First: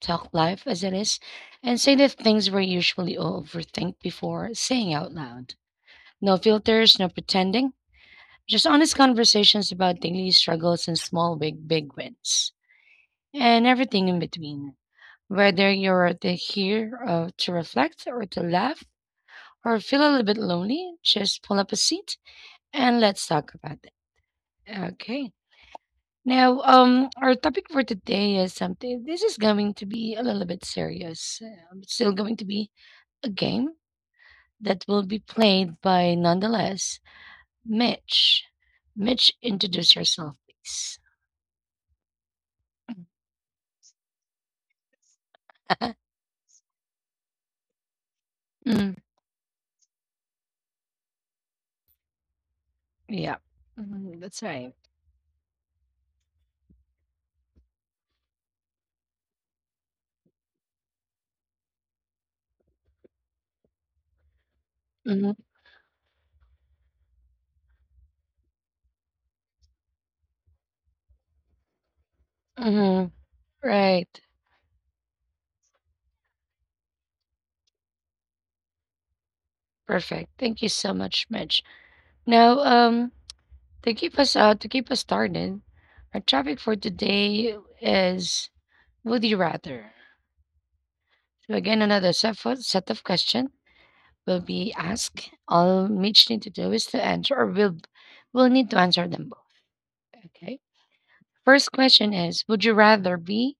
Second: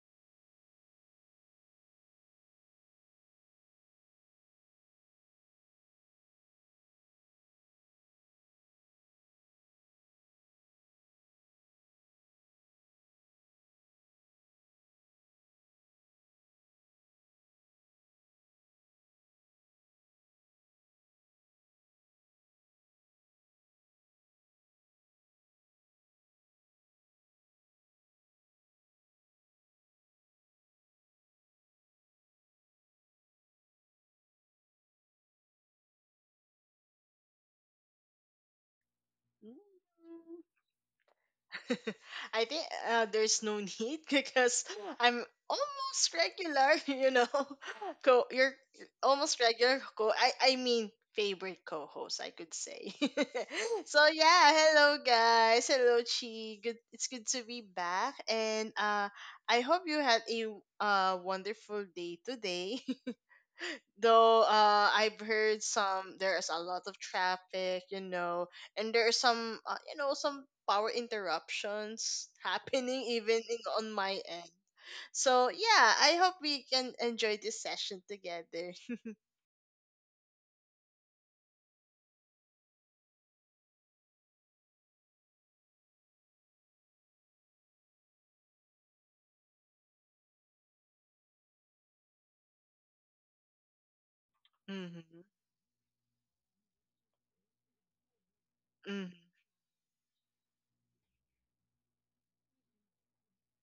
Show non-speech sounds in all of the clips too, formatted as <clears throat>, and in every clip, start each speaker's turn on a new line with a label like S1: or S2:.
S1: talk life as it is, and say the things we usually overthink before saying out loud. No filters, no pretending, just honest conversations about daily struggles and small, big wins, and everything in between. Whether you're the here to reflect or to laugh or feel a little bit lonely, just pull up a seat and let's talk about it. Okay. Our topic for today is something. This is going to be a little bit serious. It's still going to be a game that will be played by, nonetheless, Mitch. Mitch,
S2: Mm.
S1: introduce yourself, please.
S2: <laughs> I think there's no need <laughs> because I'm almost regular, <laughs> you know. Co, you're
S1: Mm,
S2: almost regular co. I mean favorite co-host, I could say.
S1: yeah,
S2: <laughs> So
S1: mhm, that's
S2: yeah,
S1: right.
S2: hello guys, hello Chi. Good, it's good to be back, and I hope you had a wonderful day today. <laughs> Though I've
S1: Hmm.
S2: heard some there is a lot of traffic, and there are some some power interruptions <laughs> happening
S1: Hmm.
S2: even in, on my
S1: Right.
S2: end. So yeah, I hope we can enjoy this session together.
S1: Perfect. Thank you so much, Mitch. Now, um, to keep us started, our topic for today is: Would you rather? So again, another set of questions will
S2: <laughs>
S1: be
S2: Mm-hmm.
S1: asked. All Mitch need to do is to answer, or will need to
S2: Mm-hmm.
S1: answer them both. Okay. First question is: Would you rather be,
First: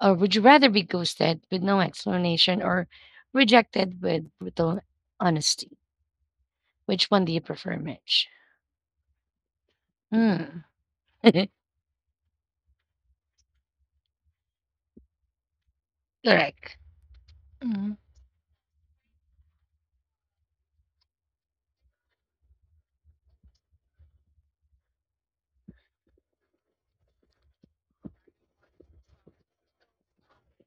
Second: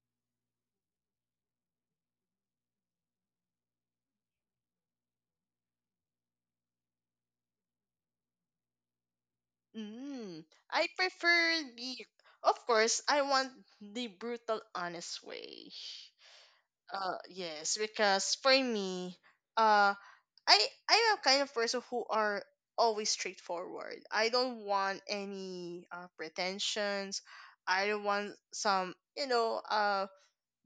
S1: or would you rather be ghosted with no explanation, or rejected with brutal honesty? Which one do you prefer, Mitch?
S2: mm
S1: Mm.
S2: I prefer
S1: <laughs>
S2: the, of course I want the brutal honest way.
S1: Correct.
S2: Yes,
S1: Mm.
S2: because for me, uh, I'm a kind of person who are always straightforward. I don't want any pretensions. I don't want some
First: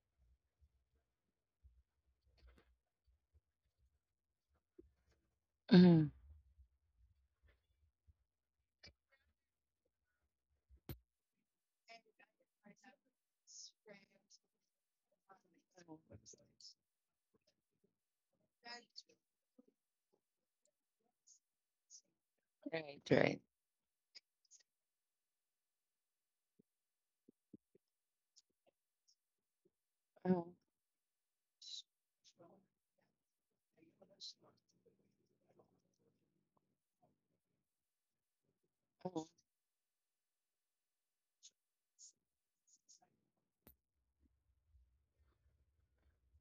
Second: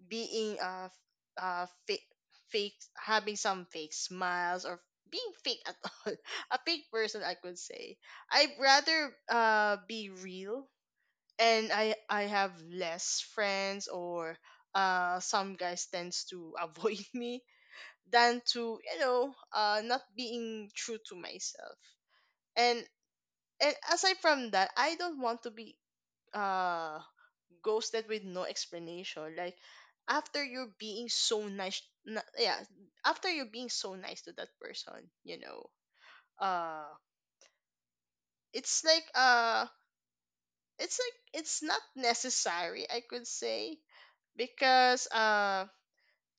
S2: being fake, having some fake smiles or being fake at <laughs>
S1: Mm.
S2: all. A fake person, I could say. I'd rather be real, and I have less friends or some guys tends to avoid <laughs> me than to not being true to myself. and
S1: Right. Right.
S2: and aside from that, I don't want to be uh ghosted with no explanation. Like after
S1: Mm.
S2: you're being so nice yeah, after you're being so nice to that person, you know uh it's like it's not necessary, I could say. Because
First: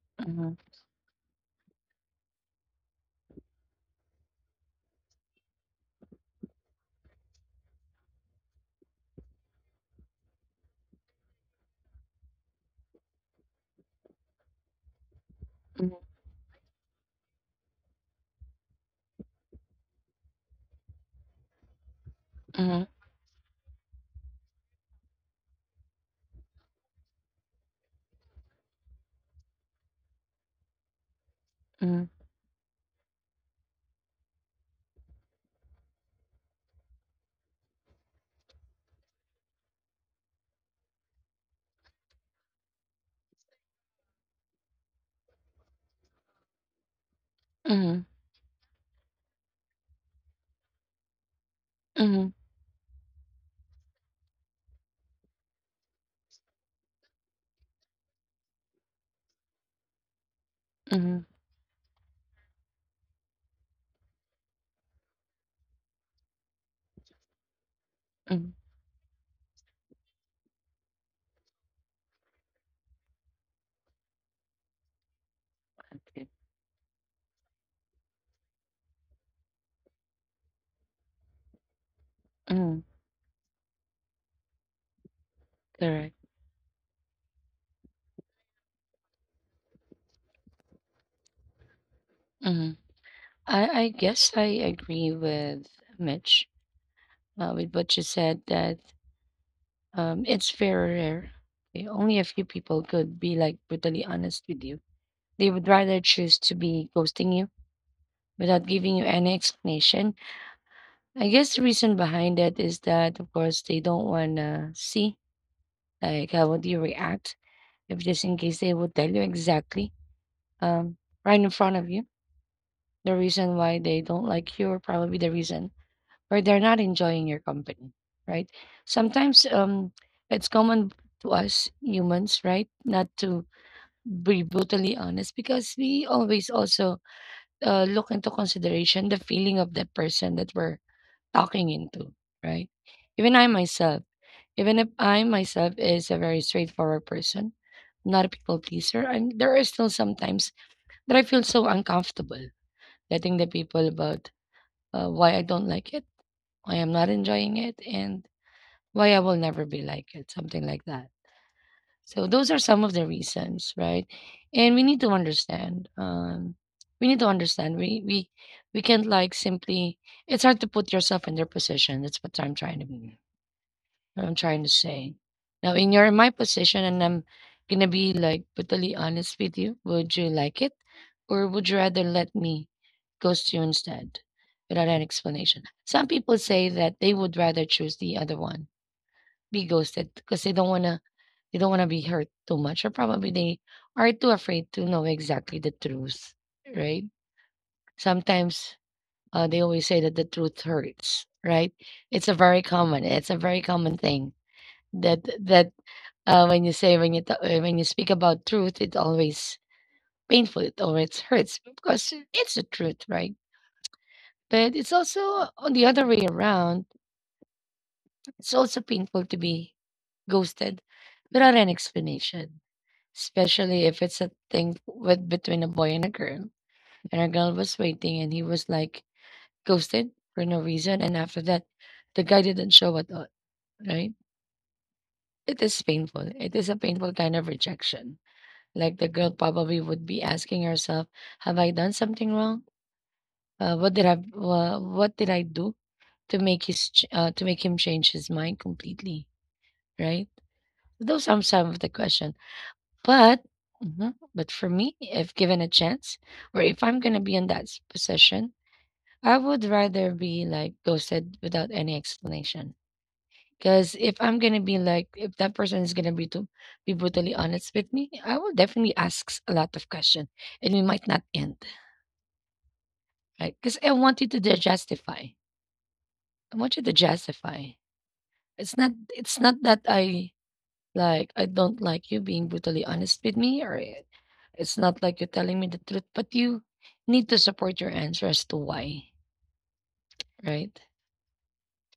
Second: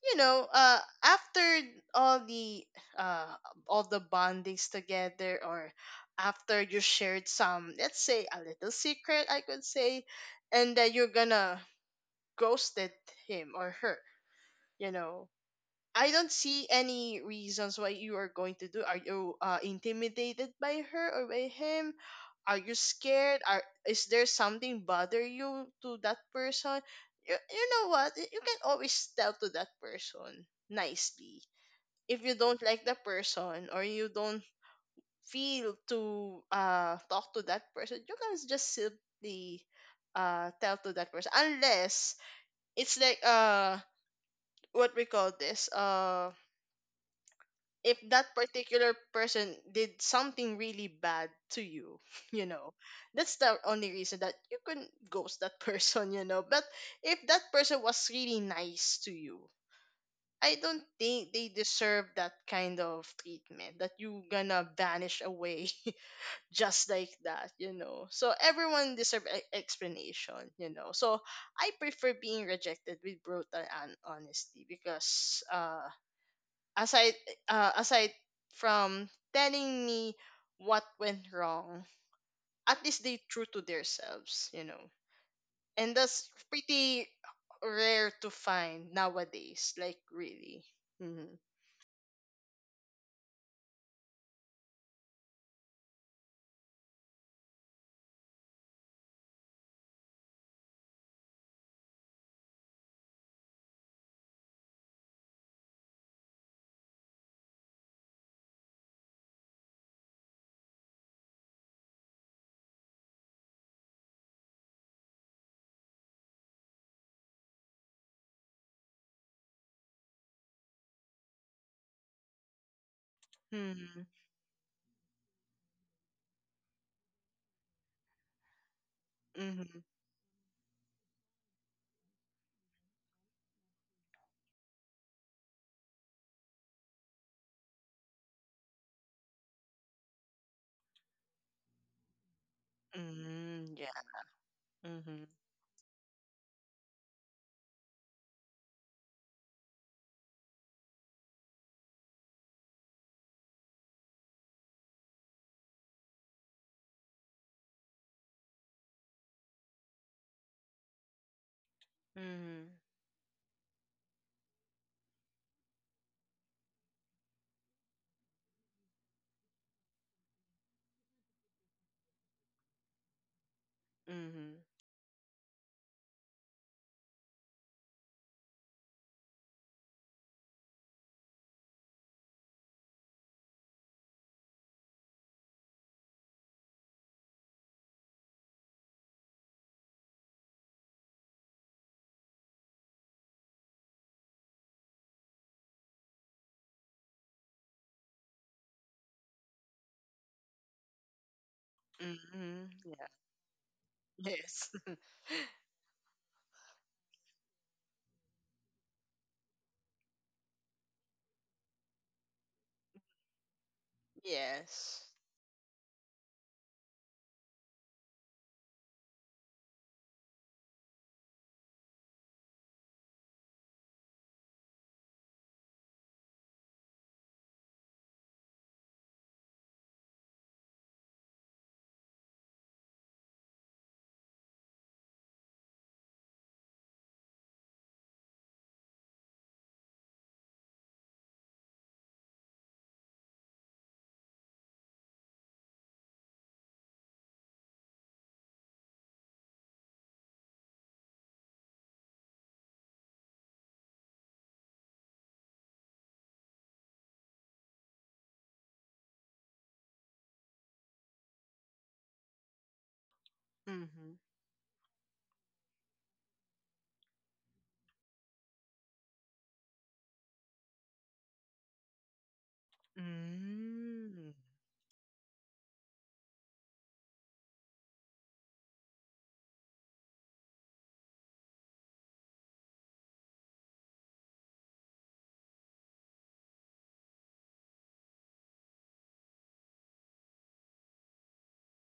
S2: you know,
S1: Mhm,
S2: uh, after all the uh, all the bondings together, or after you shared some, let's say a little secret, I could say, and that you're gonna ghosted him or her, you know,
S1: mhm,
S2: I don't see any reasons why you are going to do. Are you intimidated by her or by him? Are you
S1: mhm,
S2: scared? Are Is there something bother you to that person? You know what? You can always tell to that person nicely.
S1: mhm,
S2: If you don't like the person, or you don't feel to talk to that person, you can just simply tell to that person. Unless it's like what we call this if
S1: mhm,
S2: that particular person did something really bad to you, <laughs>
S1: mhm,
S2: you know, that's the only reason that you couldn't ghost that <laughs> person, But if that person was really nice to you, I don't
S1: mhm.
S2: think they deserve that kind of treatment that you gonna vanish away <laughs> just like that, So
S1: Mm,
S2: everyone deserve explanation, So I prefer being rejected with brutal and honesty because
S1: okay.
S2: aside aside from telling me what went wrong, at
S1: Mm,
S2: least they true to themselves, and
S1: correct.
S2: that's pretty rare to find nowadays, like really. Mm-hmm.
S1: Mhm. I guess I agree with Mitch with what you said that it's very rare. Okay, only a few people could be like brutally honest with you. They would rather choose to be ghosting you without giving you any explanation. I guess the reason behind that is that, of course, they don't want to see like how would you react if just in case they would tell you exactly um, right in front of you. The reason why they
S2: Mm-hmm.
S1: don't like you, or probably the reason or they're not enjoying your company, right? Sometimes
S2: Mm-hmm.
S1: it's common to us humans, right, not to be brutally honest because we always also look into consideration the feeling of the person that we're talking into, right? Even I
S2: Mm-hmm. Yeah.
S1: myself, even if I
S2: Mm-hmm.
S1: myself is a very straightforward person, not a people pleaser, and there are still sometimes that I feel so uncomfortable letting the people about why I don't like it, why I'm not enjoying it, and why I will never be like it, something like that. So those are
S2: Mm-hmm.
S1: some of the reasons, right? And we need to understand. We need to understand. We can't like simply. It's hard to put yourself in their position. That's what I'm trying to. Be What I'm trying
S2: Mm-hmm.
S1: to say. Now, in your my position, and I'm gonna be like brutally honest with you, would you like it, or would you rather let me ghost you instead, without an explanation? Some people say that they would rather choose the other one, be ghosted, because they don't wanna be hurt too much, or probably they are too afraid to know exactly the truth, right? Sometimes they always say that the truth hurts, right? It's a very
S2: Mm-hmm.
S1: common,
S2: Yeah.
S1: it's a very common thing
S2: Yes. <laughs>
S1: that that when you say when you ta- when you speak about truth, it always painful. It always hurts because it's the truth, right? But it's
S2: Yes.
S1: also on the other way around. It's also painful to be ghosted without an explanation, especially if it's a thing with between a boy and a girl. And a girl was waiting, and he was like ghosted for no reason. And after that, the guy didn't show at all, right? It is painful. It is a painful kind of rejection. Like the girl probably would be asking herself, "Have I done something wrong? What did I do to make him change his mind completely?" Right? Those are some of the question. But mhm, but for me, if given a chance, or if I'm gonna be in position, I would rather be like ghosted without any explanation. Because if
S2: Mm-hmm.
S1: I'm gonna be like, if that person is gonna be to be brutally honest with me, I will definitely ask a lot of questions and we might not end. Right? Because I want you
S2: Mm-hmm.
S1: to justify. I want you to justify. It's not that I like I don't like you being brutally honest with me it's not like you're telling me the truth, but you need to support your answer as to why, right?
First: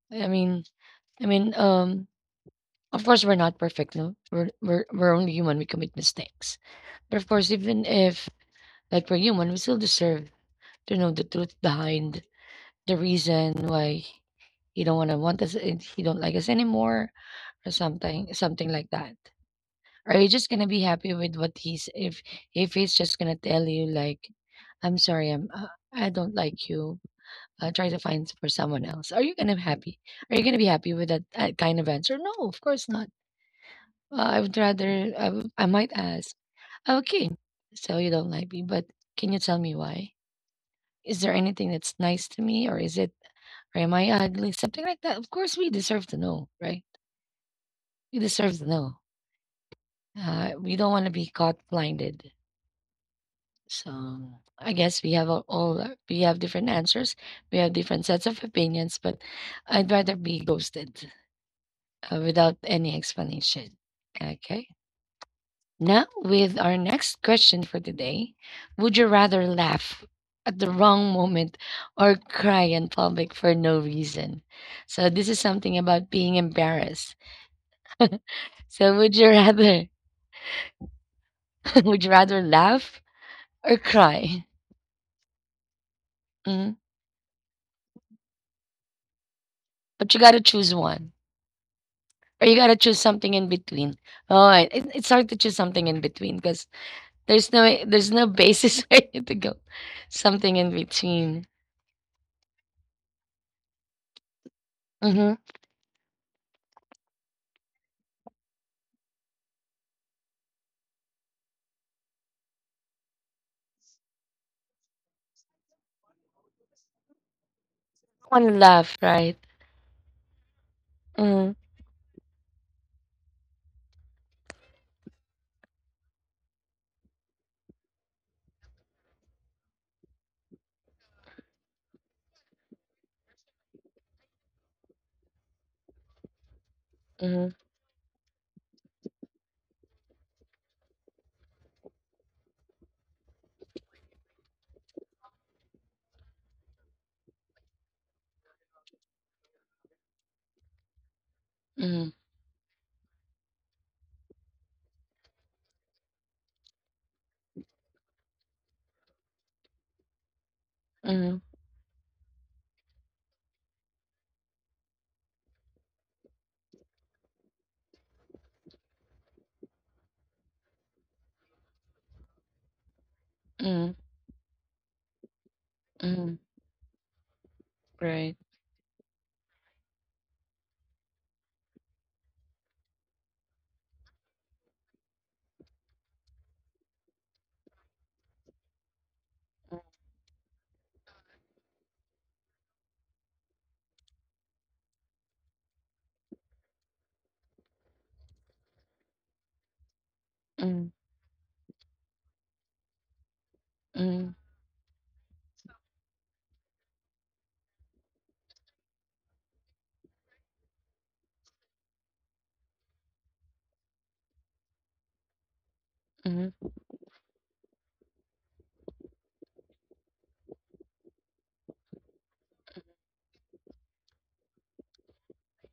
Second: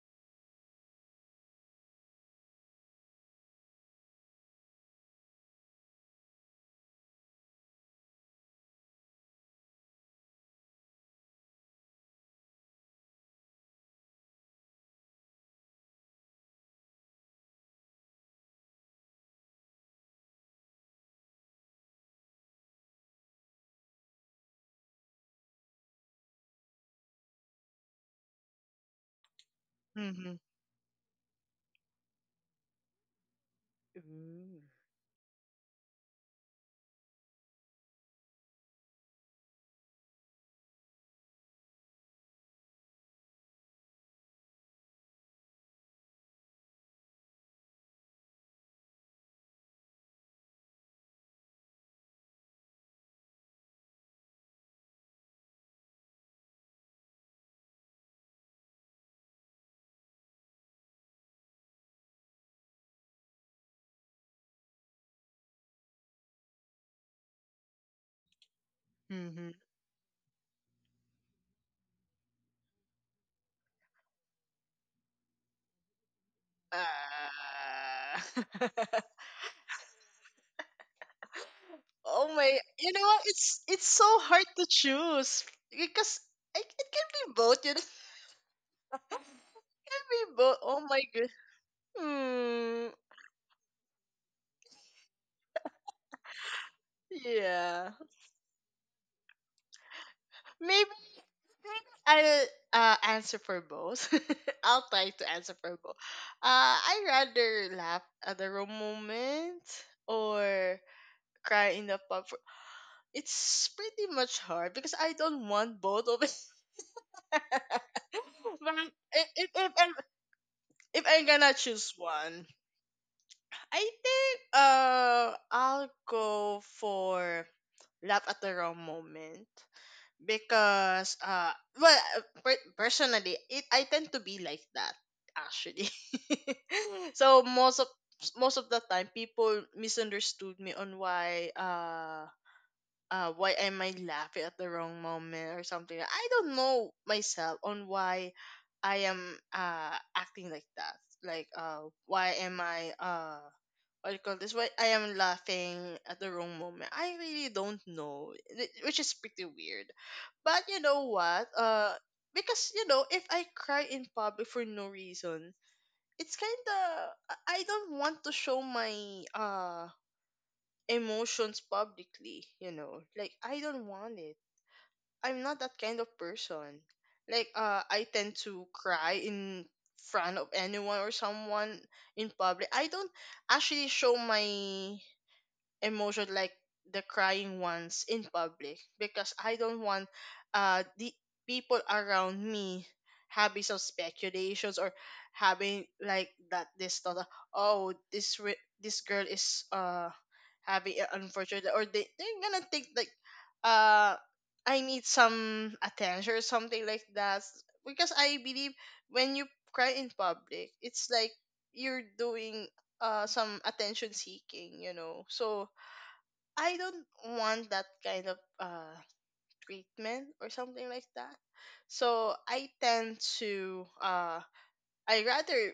S1: I mean I mean, of course we're not perfect, no? We're only human, we commit mistakes. But of course, even if like we're human, we still deserve to know the truth behind the reason why he don't wanna want us, and he don't like us anymore, or something, something like that. Are you just gonna be happy with what he's if he's just gonna tell you like, "I'm sorry, I don't like you. Try to find for someone else." Are you gonna be happy?
S2: Mm-hmm.
S1: Are you gonna be happy with that, kind of answer? No, of course not. I would
S2: Ooh.
S1: rather I would I might ask, "Okay, so you don't like me, but can you tell me why? Is there anything that's nice to me, or am I ugly?" Something like that. Of course, we deserve to know, right? We deserve to know. We don't want to be caught blinded. So I guess we have all we have different answers. We have different sets of opinions, but I'd rather be ghosted without any explanation. Okay. Now, with our next question for today, would you rather
S2: Mm-hmm.
S1: laugh at the wrong moment or cry in public for no reason? So this is something about being embarrassed.
S2: Ah.
S1: So
S2: <laughs>
S1: would you rather <laughs> would you
S2: Oh
S1: rather
S2: my,
S1: laugh
S2: it's
S1: or
S2: so hard
S1: cry?
S2: to choose because I,
S1: Mhm.
S2: it can be both, <laughs> It can
S1: But you
S2: be
S1: gotta
S2: both.
S1: choose
S2: Oh my
S1: one,
S2: good.
S1: or you gotta
S2: Hmm.
S1: choose something in between. Oh, it, it's hard to choose something in between because there's no
S2: Yeah.
S1: there's no basis <laughs> for you to go something in
S2: Maybe,
S1: between.
S2: maybe I'll answer for both. <laughs> I'll try to
S1: Mm-hmm.
S2: answer for both. I rather laugh at the wrong moment or cry in the pub. For, it's pretty much hard because I don't want both of it. <laughs> But
S1: One love,
S2: if,
S1: right?
S2: if, if, I'm, if I'm gonna
S1: Mm-hmm.
S2: choose one, I think I'll go for laugh at the wrong moment because personally it I tend to be like that actually. <laughs>
S1: Mm-hmm.
S2: So most of the time people misunderstood me on why am I laughing at the wrong moment or something? I don't know myself on why I am acting like that. Like
S1: Mm-hmm.
S2: why am I what do you call this? Why I am laughing at the wrong moment? I really don't know, which is pretty weird. But you know
S1: Mm-hmm.
S2: what? Because, if I cry in public for no reason, it's kind of I don't want to show my emotions publicly, like I don't
S1: Mm-hmm.
S2: want it. I'm not that kind of
S1: Mm-hmm.
S2: person. Like I tend
S1: Right.
S2: to cry in front of anyone or someone in public. I don't actually show my emotion like the crying ones in public because I don't want the people around me having some speculations or having like that this thought of, oh this this girl is
S1: Mm-hmm.
S2: having an unfortunate, or they they're gonna think like uh
S1: Mm-hmm.
S2: I need some attention or something like that. Because I believe when you cry in public, it's like you're doing some attention seeking, so
S1: Mm-hmm.
S2: I don't want that kind of treatment or something like that. So I tend to I rather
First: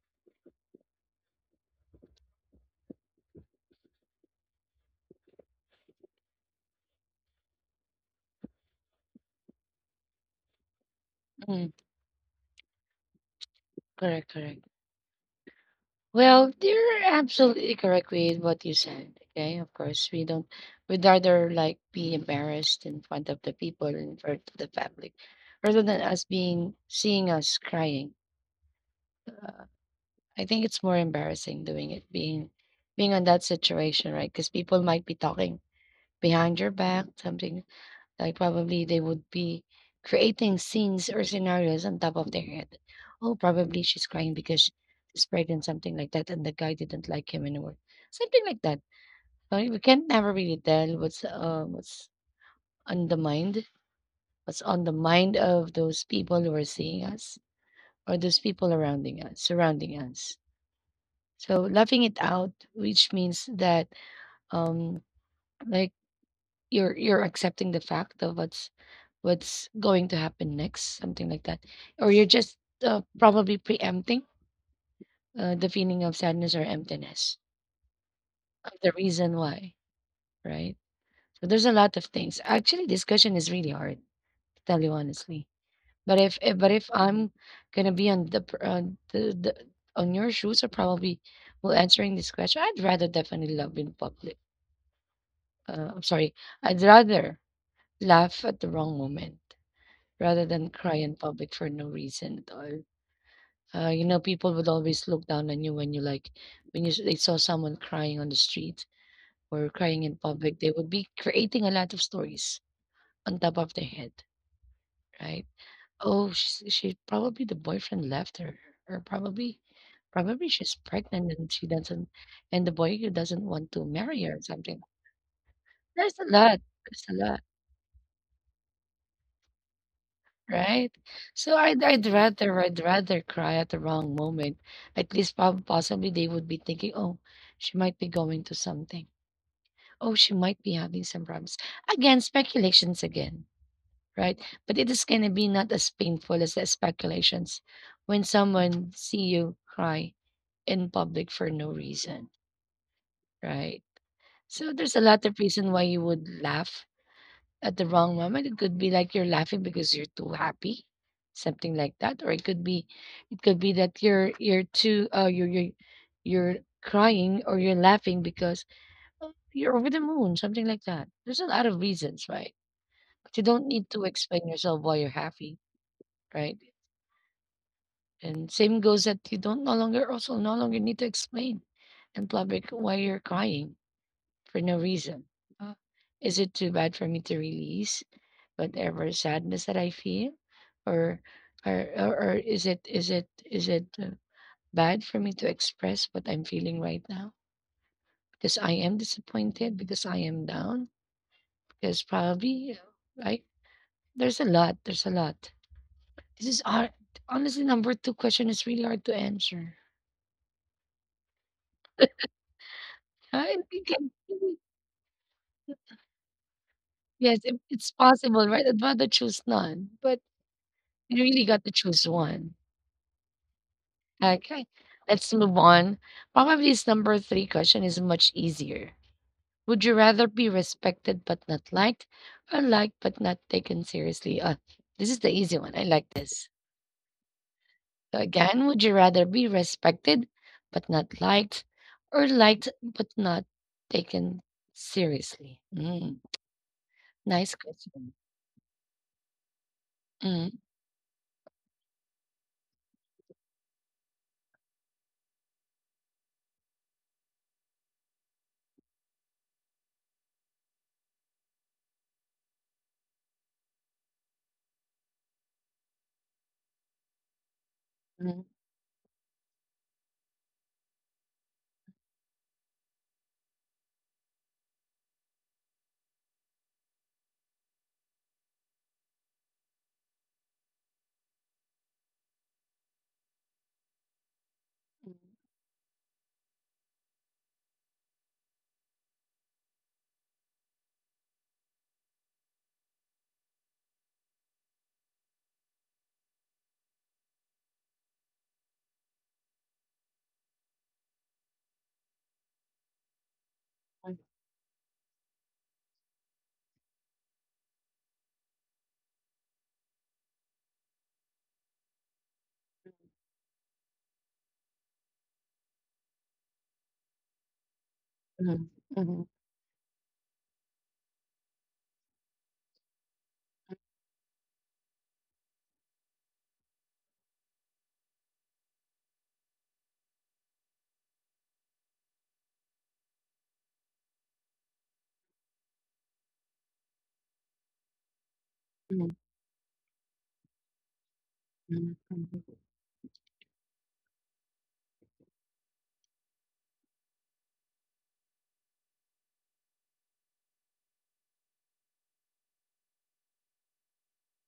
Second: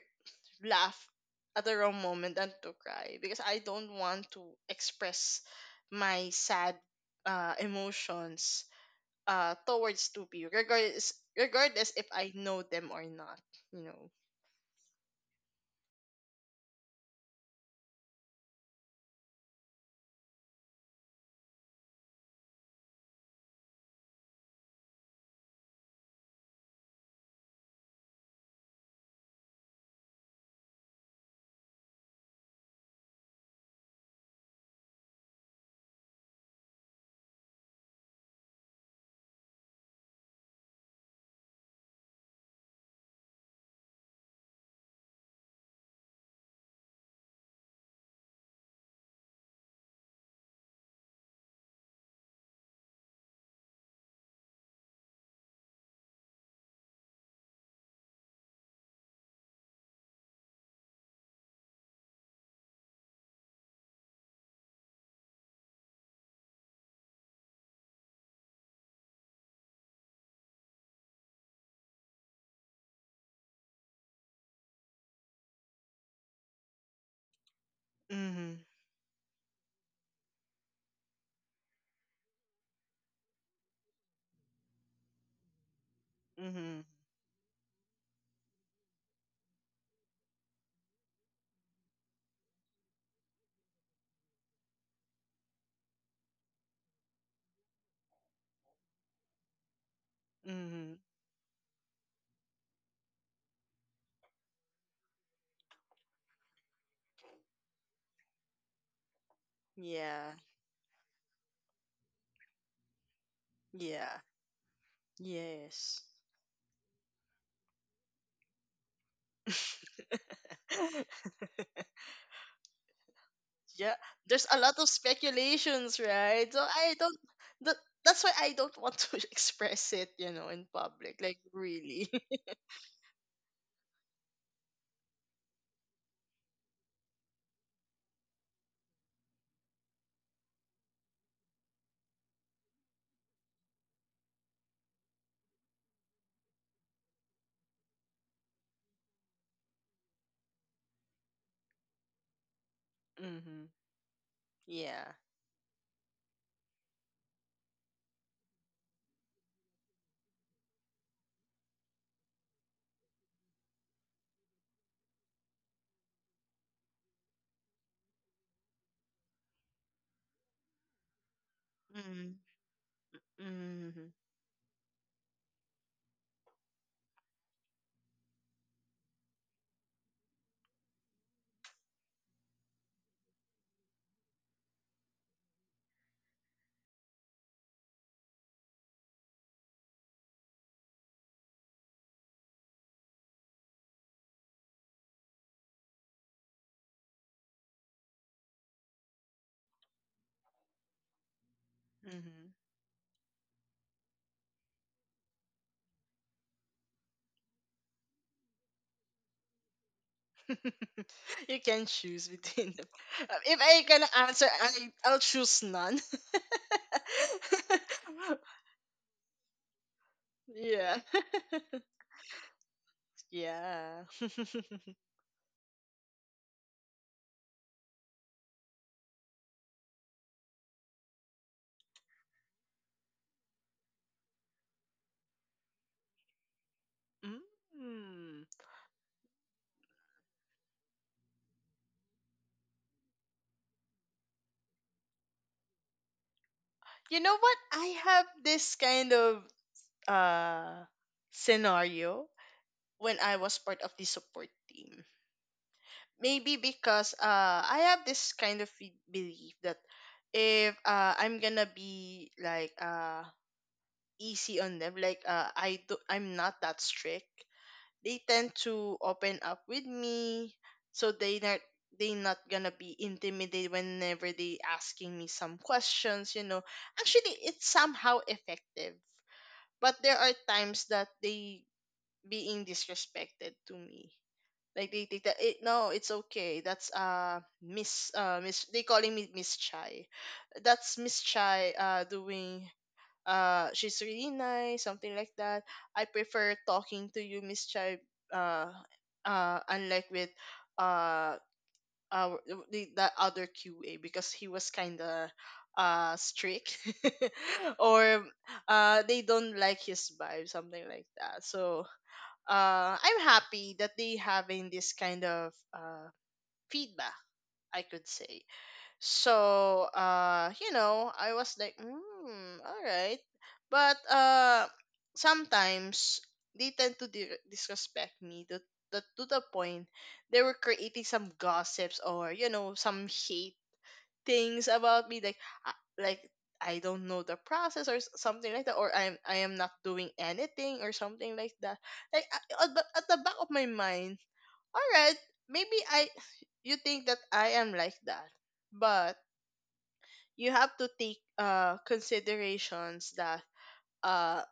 S2: laugh at the wrong moment than to cry because I don't want to express my sad emotions towards two people,
S1: Mm-hmm.
S2: regardless if I know them or not. You know.
S1: Correct. Correct. Well, you're absolutely correct with what you said. Okay, of course, we don't, we'd rather like be embarrassed in front of the people in front of the public, rather than us being seeing us crying. I think it's more embarrassing doing it, being on that situation, right? Because people might be talking behind your back, something like probably they would be creating scenes or scenarios on top of their head. Oh, probably she's crying because she's pregnant, something like that, and the guy didn't like him anymore. Something like that. We can not never really tell what's on the mind, what's on the mind of those people who are seeing us or those people surrounding us. So laughing it out, which means that um, like you're accepting the fact of what's going to happen next, something like that. Or you're just probably preempting the feeling of sadness or emptiness,
S2: Mhm.
S1: of the reason why, right? So there's a lot of things. Actually, discussion is really hard, to tell you honestly. But
S2: Mhm.
S1: if I'm gonna be on the on your shoes, or probably well answering this question, I'd rather definitely love in public. I'm sorry, I'd rather laugh at the wrong moment rather than cry
S2: Mhm.
S1: in public for no reason at all. You know, people would always look down on you when you like when you s- they saw someone crying on the street or crying in
S2: Yeah.
S1: public. They would be creating a lot of stories on top of their head,
S2: Yeah.
S1: right?
S2: Yes.
S1: Oh, she probably the boyfriend left her, or probably she's pregnant and she
S2: <laughs>
S1: doesn't, and the boy doesn't want to
S2: Yeah,
S1: marry her or
S2: there's a
S1: something.
S2: lot of speculations,
S1: There's a
S2: right?
S1: lot.
S2: So I
S1: There's a
S2: don't
S1: lot.
S2: that, that's why I don't want to <laughs> express it, in
S1: Right?
S2: public, like
S1: So I'd I'd
S2: really.
S1: rather I'd rather cry at the wrong moment. At least prob possibly they would be thinking, "Oh, she might be going to something. Oh, she might be having some problems." Again, speculations again, right? But it is gonna be not as painful as the speculations when someone see you cry in public for no reason,
S2: <laughs> Mm-hmm.
S1: right? So there's a
S2: Yeah.
S1: lot of reason why you would laugh at the wrong moment. It could be like you're laughing because you're too happy, something like that, or it could be that you're crying or you're laughing because you're over the moon, something like that. There's a lot of reasons,
S2: Mm-hmm.
S1: right? But you don't need to
S2: Mm-hmm.
S1: explain yourself why you're happy, right? And same goes that you don't no longer also no longer need to explain in public why you're crying for no reason. Uh, is it too bad for me to release whatever sadness that I feel? Or or is it is it bad for me to express what I'm feeling right now? Because I am disappointed, because I am down, because
S2: Mm-hmm.
S1: probably, right? There's a lot. There's a lot. This is hard. Honestly, number two question is really hard to answer.
S2: <laughs> You can choose between them.
S1: I
S2: If I
S1: think
S2: can
S1: I-
S2: answer I, I'll choose none.
S1: Yes, if it's
S2: <laughs>
S1: possible, right? I'd rather choose none, but
S2: Yeah.
S1: you really got to
S2: <laughs>
S1: choose one.
S2: Yeah.
S1: Okay,
S2: <laughs>
S1: let's move on. Probably this number three question is much easier. Would you rather be respected but not liked, or liked but not taken seriously? This is the easy one. I like this. So
S2: Mm.
S1: again, would you rather be respected but not liked, or liked but not taken seriously? Mm,
S2: You know
S1: nice
S2: what, I
S1: question.
S2: have this kind of
S1: Mm,
S2: uh, scenario when I was part of the support team. Maybe because I have this kind of belief that if I'm gonna be like easy on them, like I do, I'm not that strict, they
S1: mm,
S2: tend to open up with me, so they not gonna be intimidated whenever they asking me some questions. You know, actually, it's somehow effective, but there are times that they being disrespected to me. Like they
S1: mm,
S2: think that it no, it's okay. That's Miss, they calling me Miss Chai. That's Miss Chai doing she's really nice, something like that. I prefer talking to you, Miss Chai, uh unlike with uh our the other QA, because he was kinda strict <laughs> or they don't like his vibe, something like that. So I'm happy that they having this kind of feedback, I could say.
S1: mm, mm, mm,
S2: So. You know, I was like, hmm, all right, but sometimes they tend to disrespect me to the point they were creating some gossips or some hate things about me like I don't know the process, or something like that, or
S1: mm,
S2: I am not doing anything or something like that.
S1: mm,
S2: Like
S1: mm.
S2: at the back of my mind, all right, maybe I, you think that I am like that, but you have to take considerations that uh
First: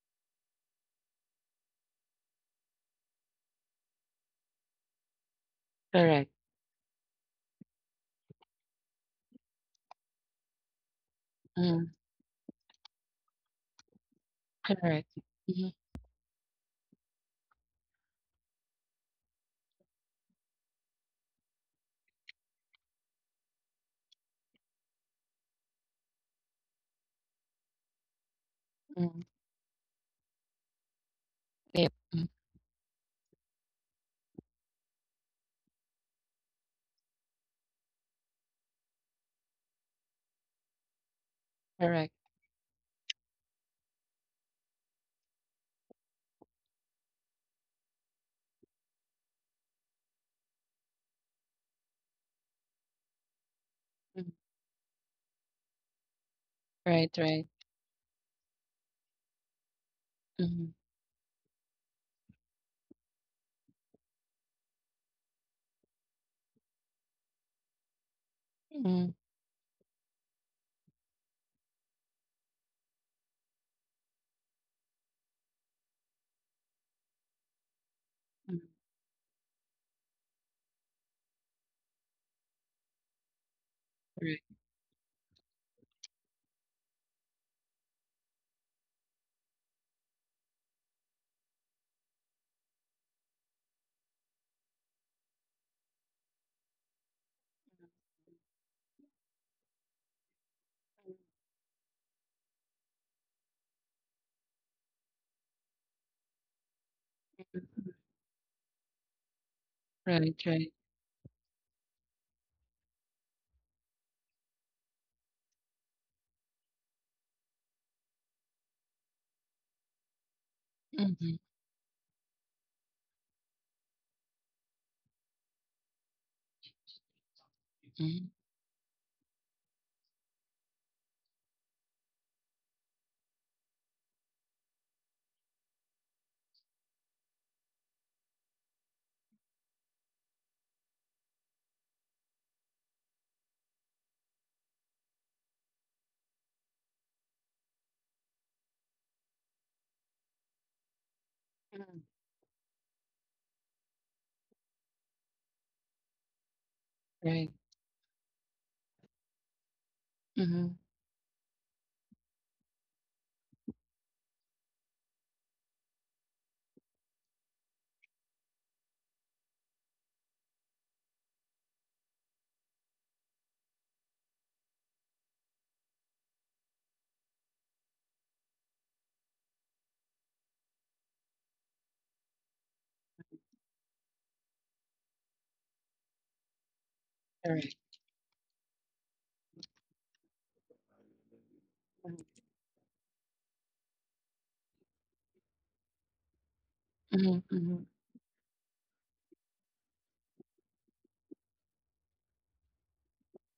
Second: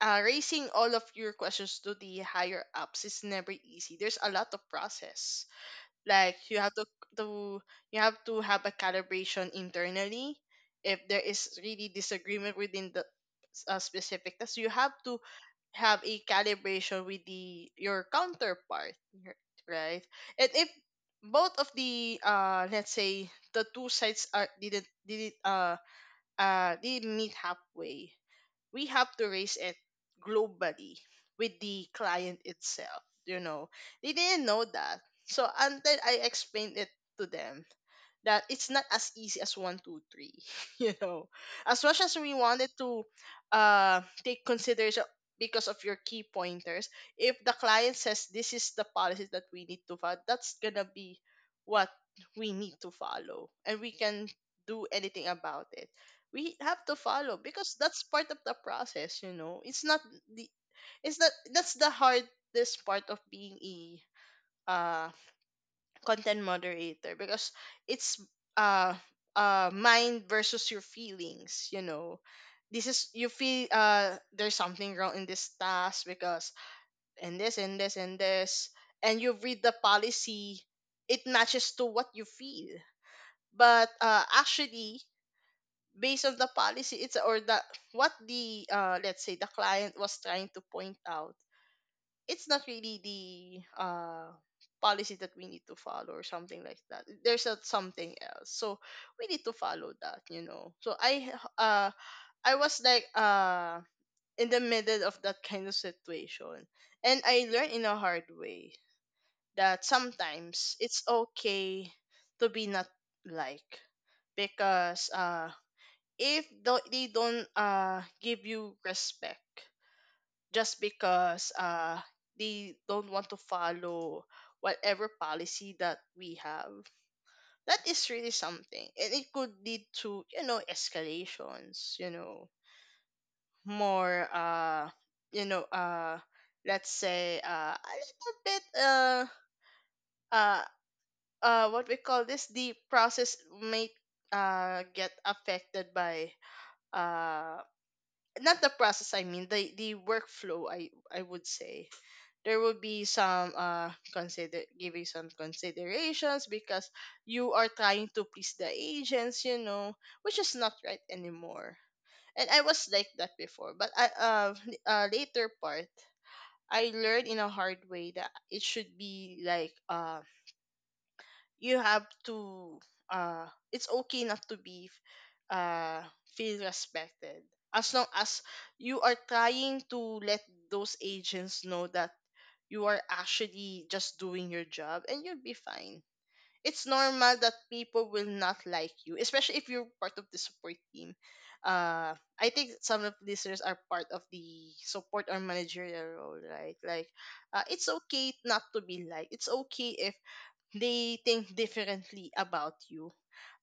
S2: raising all of your questions to the higher ups is never easy. There's a lot of process,
S1: Correct.
S2: like you have to to you have to have a calibration internally if there is
S1: Mm,
S2: really disagreement within the specific task. So, you have
S1: correct.
S2: to
S1: Mhm,
S2: have a calibration with the your counterpart, r- right? And if both of the let's say the two sides are didn't meet halfway, we have
S1: mm.
S2: to raise it globally with the
S1: Yep. Mm.
S2: client itself, they didn't know that. So until I explained it to them that it's not as easy as 1 2 3, <laughs> you know as much
S1: Correct.
S2: as we wanted to take consideration because of your key pointers, if the client says this is the policies that we need to follow, that's gonna be what we need to follow, and we can
S1: Mm.
S2: do anything about it. We have to
S1: Right,
S2: follow
S1: right.
S2: because that's part of the process, it's not the
S1: Mhm.
S2: it's not that's the hardest part of being a uh content moderator, because it's uh
S1: Mhm.
S2: mind versus your feelings, this is you feel there's something wrong in this task because and this and this and
S1: Mhm.
S2: this, and you read the policy, it matches to what you feel, but
S1: Right.
S2: actually based on the policy, it's or the what the let's say the client was trying to point out, it's not really the policy that we need to follow or something like that. There's a, something else, so we need to follow that, so uh I was like in the middle of that kind of situation, and I learned in
S1: Mhm.
S2: a hard way that
S1: Right, right.
S2: sometimes it's okay to be not like, because if they don't give you respect just
S1: Mhm.
S2: because they don't want to follow whatever policy that we have, that is really
S1: Mhm.
S2: something, and it could lead to, escalations, more you know uh let's say a little bit uh what we call this the process may get affected by uh, not the process, I mean the workflow, I would say
S1: Mhm.
S2: there will be some consider giving some considerations because you
S1: Right.
S2: are trying to please the agents, which is not
S1: Mhm.
S2: right anymore. And I was like that before, but I later part, I learned in a hard way that it should be like, you have to, uh it's okay not to be, uh feel respected, as long as you are trying to let those agents know that you are actually just doing your job and you'll be fine. It's normal that
S1: Right.
S2: people will not like you, especially if you're part of the support team. uh
S1: Mhm.
S2: I think some of listeners are part of the support or managerial role, right? Like,
S1: Mhm.
S2: it's
S1: Mhm.
S2: okay not to be liked. It's okay if they think differently about you,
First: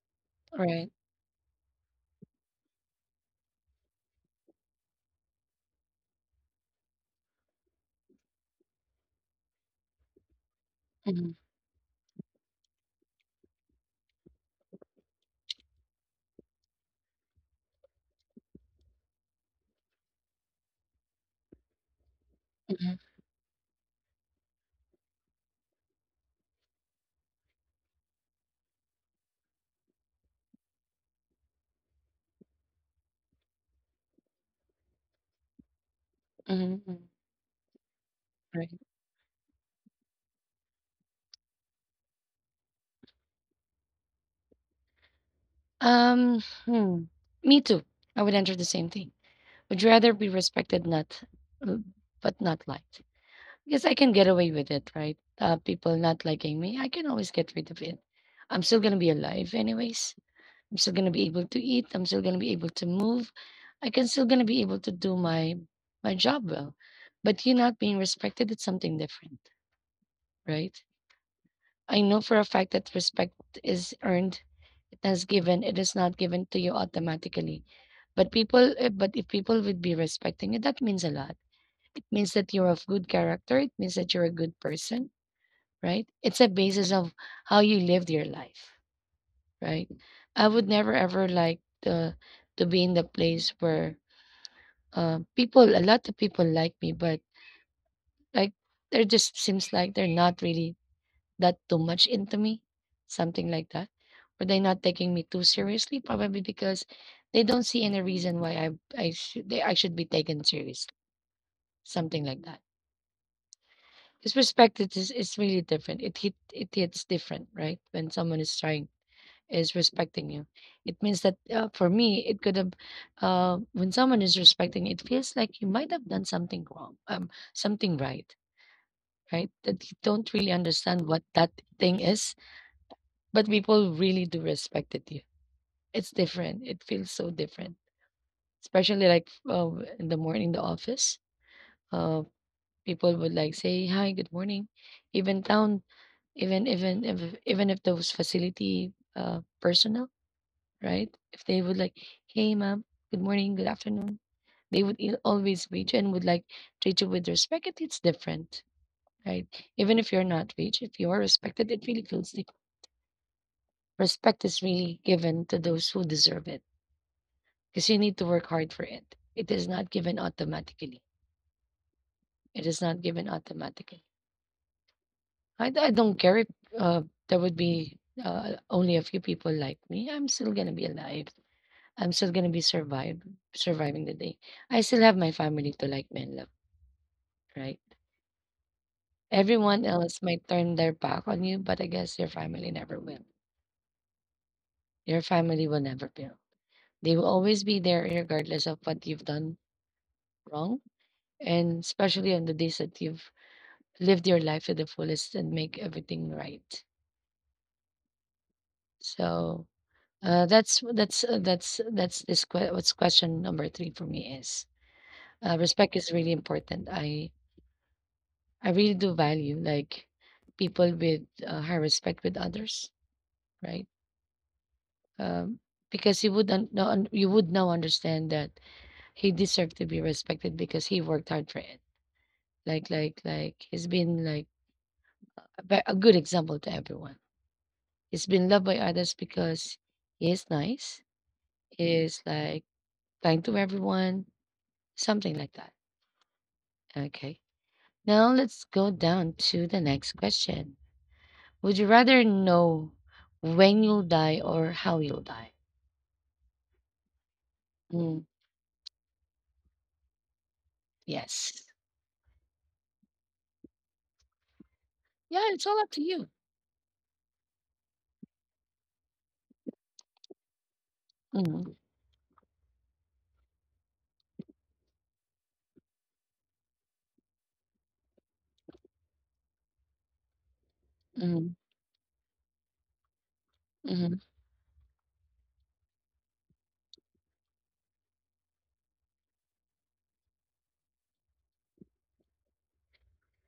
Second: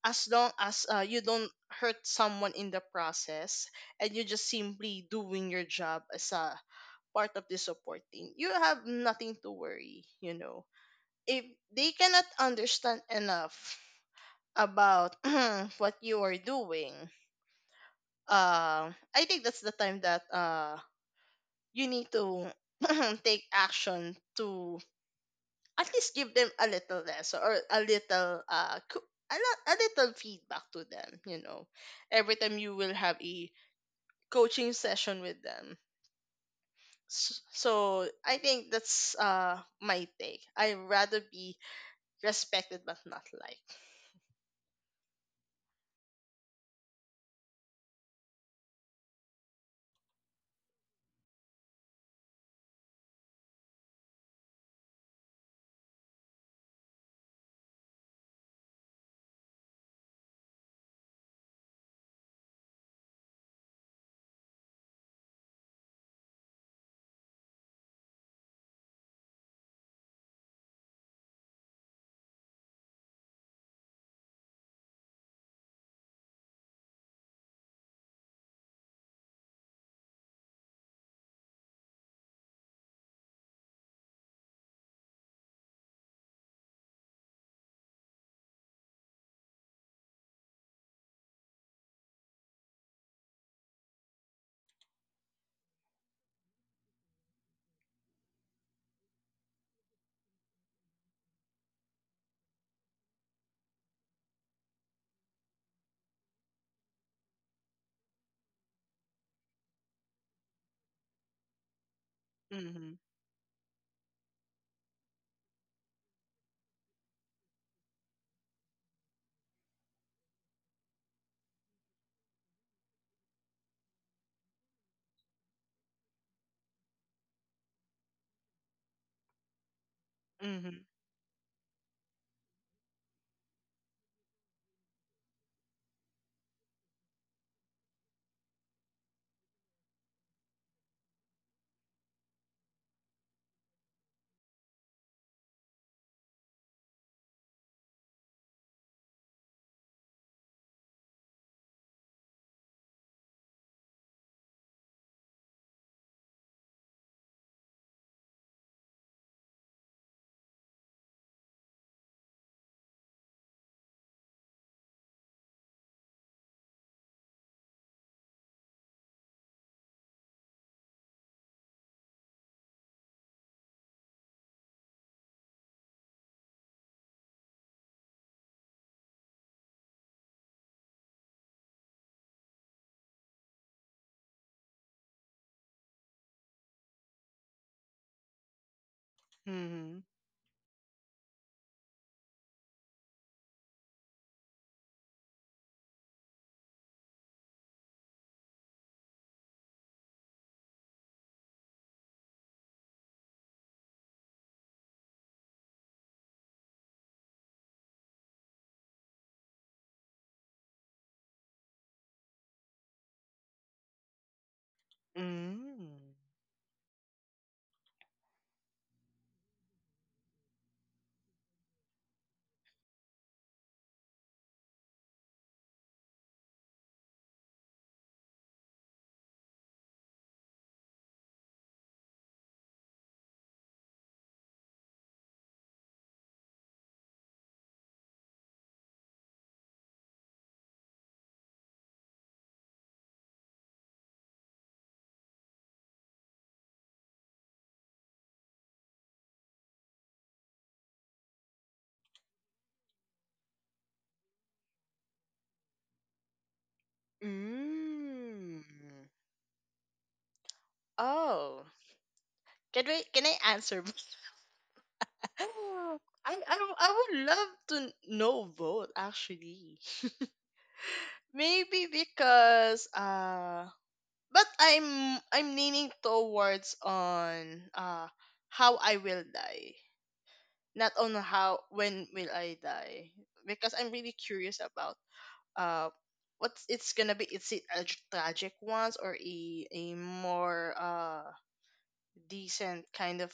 S2: as long as,
S1: Right.
S2: you don't hurt someone in the process, and you just simply doing your job as a part of the support team. You have nothing to worry,
S1: Mhm.
S2: if they cannot understand enough about <clears throat> what you are doing, uh, I think that's the time that, you need to
S1: Mhm.
S2: <clears throat> take action to at least give them a little lesson or a little a little feedback to them, you know, every time you will have a coaching session with them.
S1: Mhm. Mhm.
S2: So I think
S1: Right.
S2: that's my take. I rather be respected but not liked.
S1: Um, hmm. Me too. I would enter the same thing. Would you rather be respected not uh, but not liked? Because I can get away with it, right? People not liking me, I can always get rid of it. I'm still gonna be alive anyways. I'm still gonna be able to eat. I'm still gonna be able to move. I can still gonna be able to do my job well. But you not being respected, it's something different, right? I know for a fact that respect is earned. It has given. It is not given to you automatically. But but if people would be respecting it, that means a lot. It means that you're of good character. It means that you're a good person, right? It's a basis of how you lived your life. Right? I would never ever like the to be in the place where people, a lot of people like me, but like there just seems like they're not really that too much into me, something like that. Or they're not taking me too seriously, probably because they don't see any reason why I should be taken seriously, something like that.
S2: Mm-hmm.
S1: This perspective is really different. It hits different, right? When someone is trying is respecting you. It means that for me, it could have, when someone is respecting, it feels like you might have done something wrong, something right, right? That you don't really
S2: Mm-hmm.
S1: understand what that thing is, but people really do respected you. It's different. It feels so different, especially like in the morning, the office. Uh, People would like say hi, good morning, even down, even even if even if those facility personnel, right? If they would like, hey, ma'am, good morning, good afternoon, they would always reach and would like treat you with respect. It's different, right? Even if you're not rich, if you are respected, it really feels the respect is really given to those who deserve it because you need to work hard for it. It is not given automatically. It is not given automatically. I don't care if uh, there would be only a few people like me. I'm still going to be alive. I'm still gonna be survive surviving the day. I still have my family to like me and love, right? Everyone
S2: Mm-hmm.
S1: else might turn their back on you, but I guess your family never will. Your family will never fail. They will always be there regardless of what you've done wrong. And especially on the days that you've lived your life to the fullest and make everything right. So that's this que- what's question number three for me is respect is really important. I really do value like people with high respect with others, right? Um, because you would you would now understand that he deserved to be respected because he worked hard for it. Like he's been like a good example to everyone. He's been loved by others because he is nice. He is like kind to everyone, something like that. Okay. Now let's go down to the next question. Would you rather know when you'll die or how you'll die? Mm,
S2: Mm. Mm.
S1: yes.
S2: Oh, can I answer?
S1: Yeah, it's
S2: <laughs>
S1: all up to you.
S2: I, I would love to know both, actually. <laughs>
S1: Mhm,
S2: Maybe because but I'm leaning towards on how I will die. Not on
S1: mhm,
S2: how when will I die. Because I'm
S1: mhm,
S2: really curious about uh what it's gonna be. Is it a tragic ones, or a more decent kind of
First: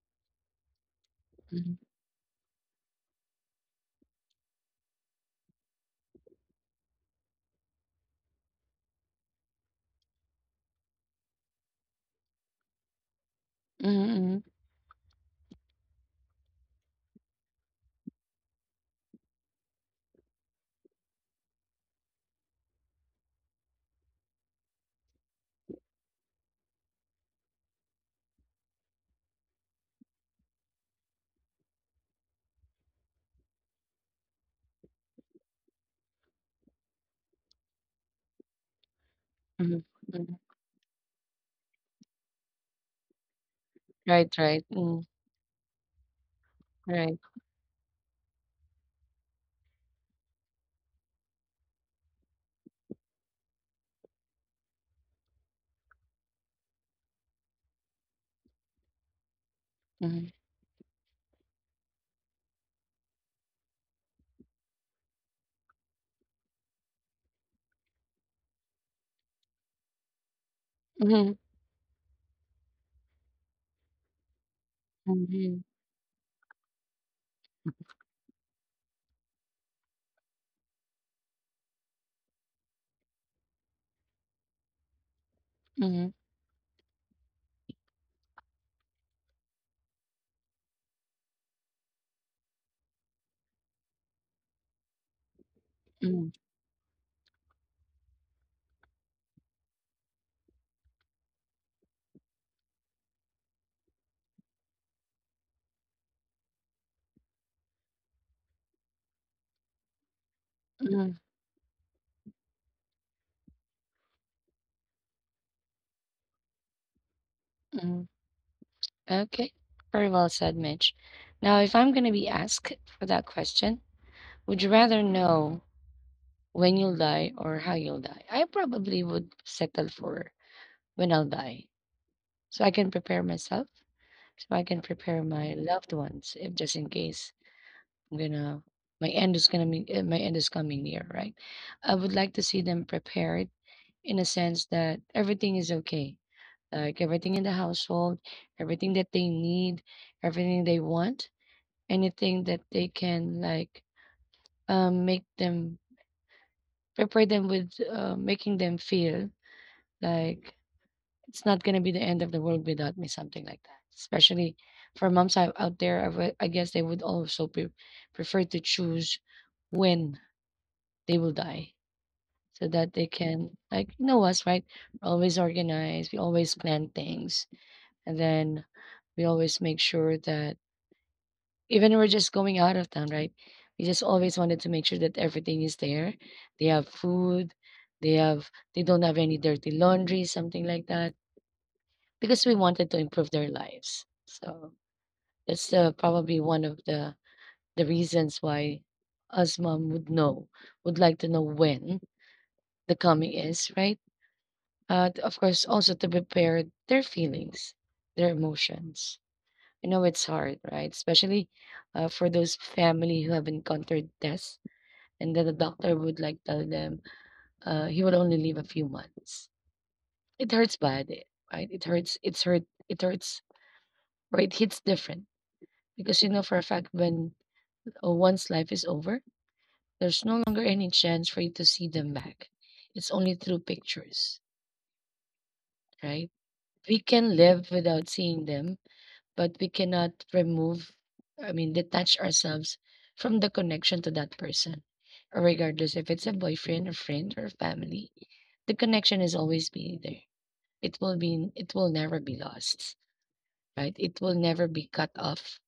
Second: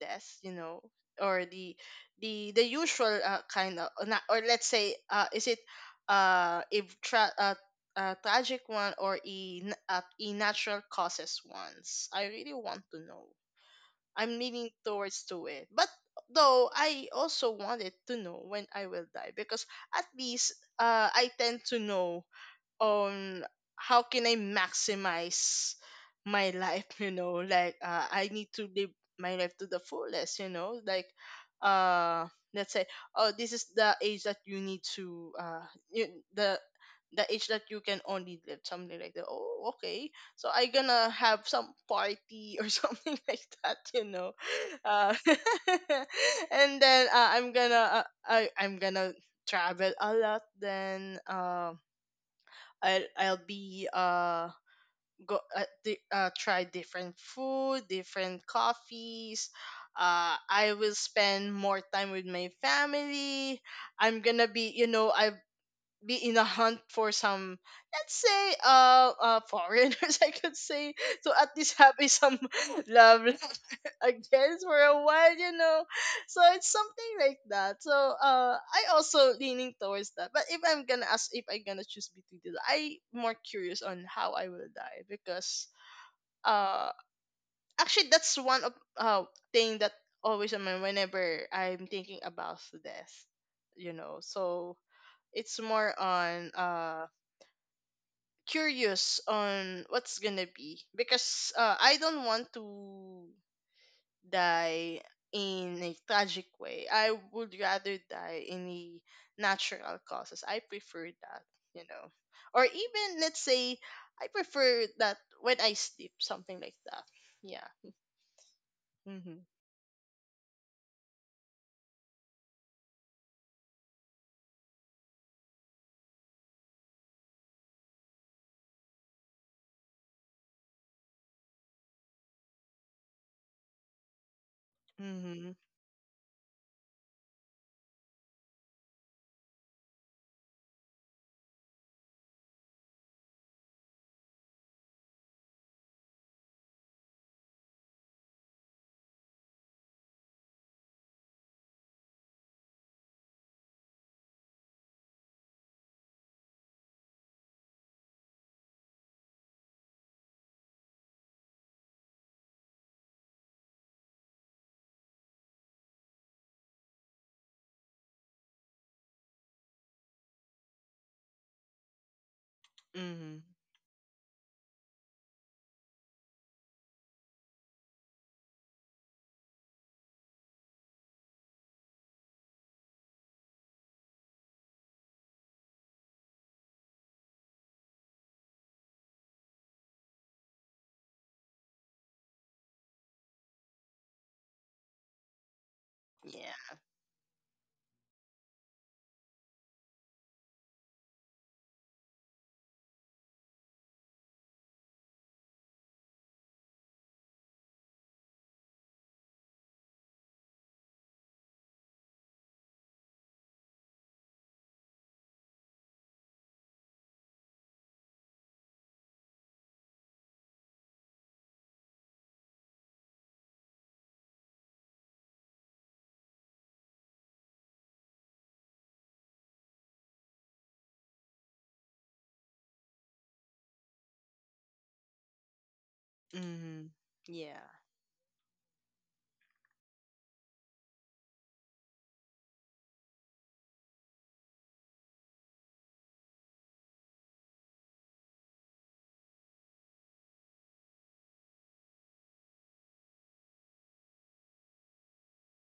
S2: death, you know? Or
S1: mhm,
S2: the the usual kind of? Or, not, or let's say is it uh a, tra- uh a tragic one, or a, a natural causes ones? I really want to know.
S1: mhm,
S2: I'm
S1: mhm,
S2: leaning towards to it, but though I also wanted to know when I will die, because at least I tend to know on how can I maximize my life, <laughs> you know, like, I need to live my life to the fullest, you know, like, uh let's say, oh, this is the age that you need to you, the the age that you can only live, something like that. Oh,
S1: mhm,
S2: okay.
S1: mhm.
S2: So I gonna have some party or <laughs> something like that, you
S1: Right,
S2: know.
S1: right. Mm,
S2: uh <laughs> and then,
S1: right.
S2: I'm gonna, I'm gonna travel a lot. Then, I'll, be try different food, different coffees.
S1: Mhm,
S2: I will spend more time with my family. I'm gonna be, you know, I be in a hunt for some, let's say, foreigners, <laughs> I could say, to
S1: mhm,
S2: at least have a some <laughs> love <laughs> I for a while, you
S1: mhm,
S2: know. So it's something like that. So I also leaning towards that, but if I'm gonna ask, if I'm gonna choose between the two, I more curious on how I will die, because
S1: mhm,
S2: uh actually that's one of uh thing that always on my whenever I'm thinking about death, you know. So it's more
S1: mhm,
S2: on curious on what's gonna be, because, I don't want to die in a tragic way. I would rather die in a natural causes. I prefer
S1: mhm,
S2: that, you know. Or even, let's say, I prefer that when I sleep, something like that. Yeah.
S1: mhm.
S2: Mhm.
S1: Okay. Very well said, Mitch. Now, if I'm going to be asked for that question, would you rather know when you'll die or how you'll die? I probably would settle for when I'll die so I can prepare myself so I can prepare
S2: Mhm.
S1: my loved ones if just in case I'm gonna my end is gonna be my end is coming near, right? I would like to see them prepared in a sense that everything is okay, like everything in the household, everything that they need, everything they want, anything that they can like make them prepare them with making them feel like it's not gonna be the end of the world without me, something like that. Especially for moms out there, I guess they would also prefer to choose when they will die so that they
S2: Mhm.
S1: can, like, you know us, right? We're always organized, we always plan things, and then we always make sure that even when we're just going out of town, right? We just always wanted to make sure that everything is there. They have food, they have they don't have any dirty laundry, something like that. Because we wanted to improve their lives. So that's probably one
S2: Yeah.
S1: of the reasons why us mom would know, would like to know when the coming is, right? Of course, also to prepare their feelings, their emotions. I know it's hard, right? Especially for those family who have encountered death, and then the doctor would like tell them he will only live a few months. It hurts bad, eh, right? It hurts. It's hurt. It hurts. Right? Hits different because you know for a fact when one's life is over, there's no longer any chance for you to see them back. It's only through pictures, right?
S2: Mhm.
S1: We can
S2: Yeah.
S1: live without seeing them, but we cannot remove, I mean, detach ourselves from the connection to that person. Or regardless if it's a boyfriend or friend or family, the connection is always be there. It will never be lost, right? It will never be cut off.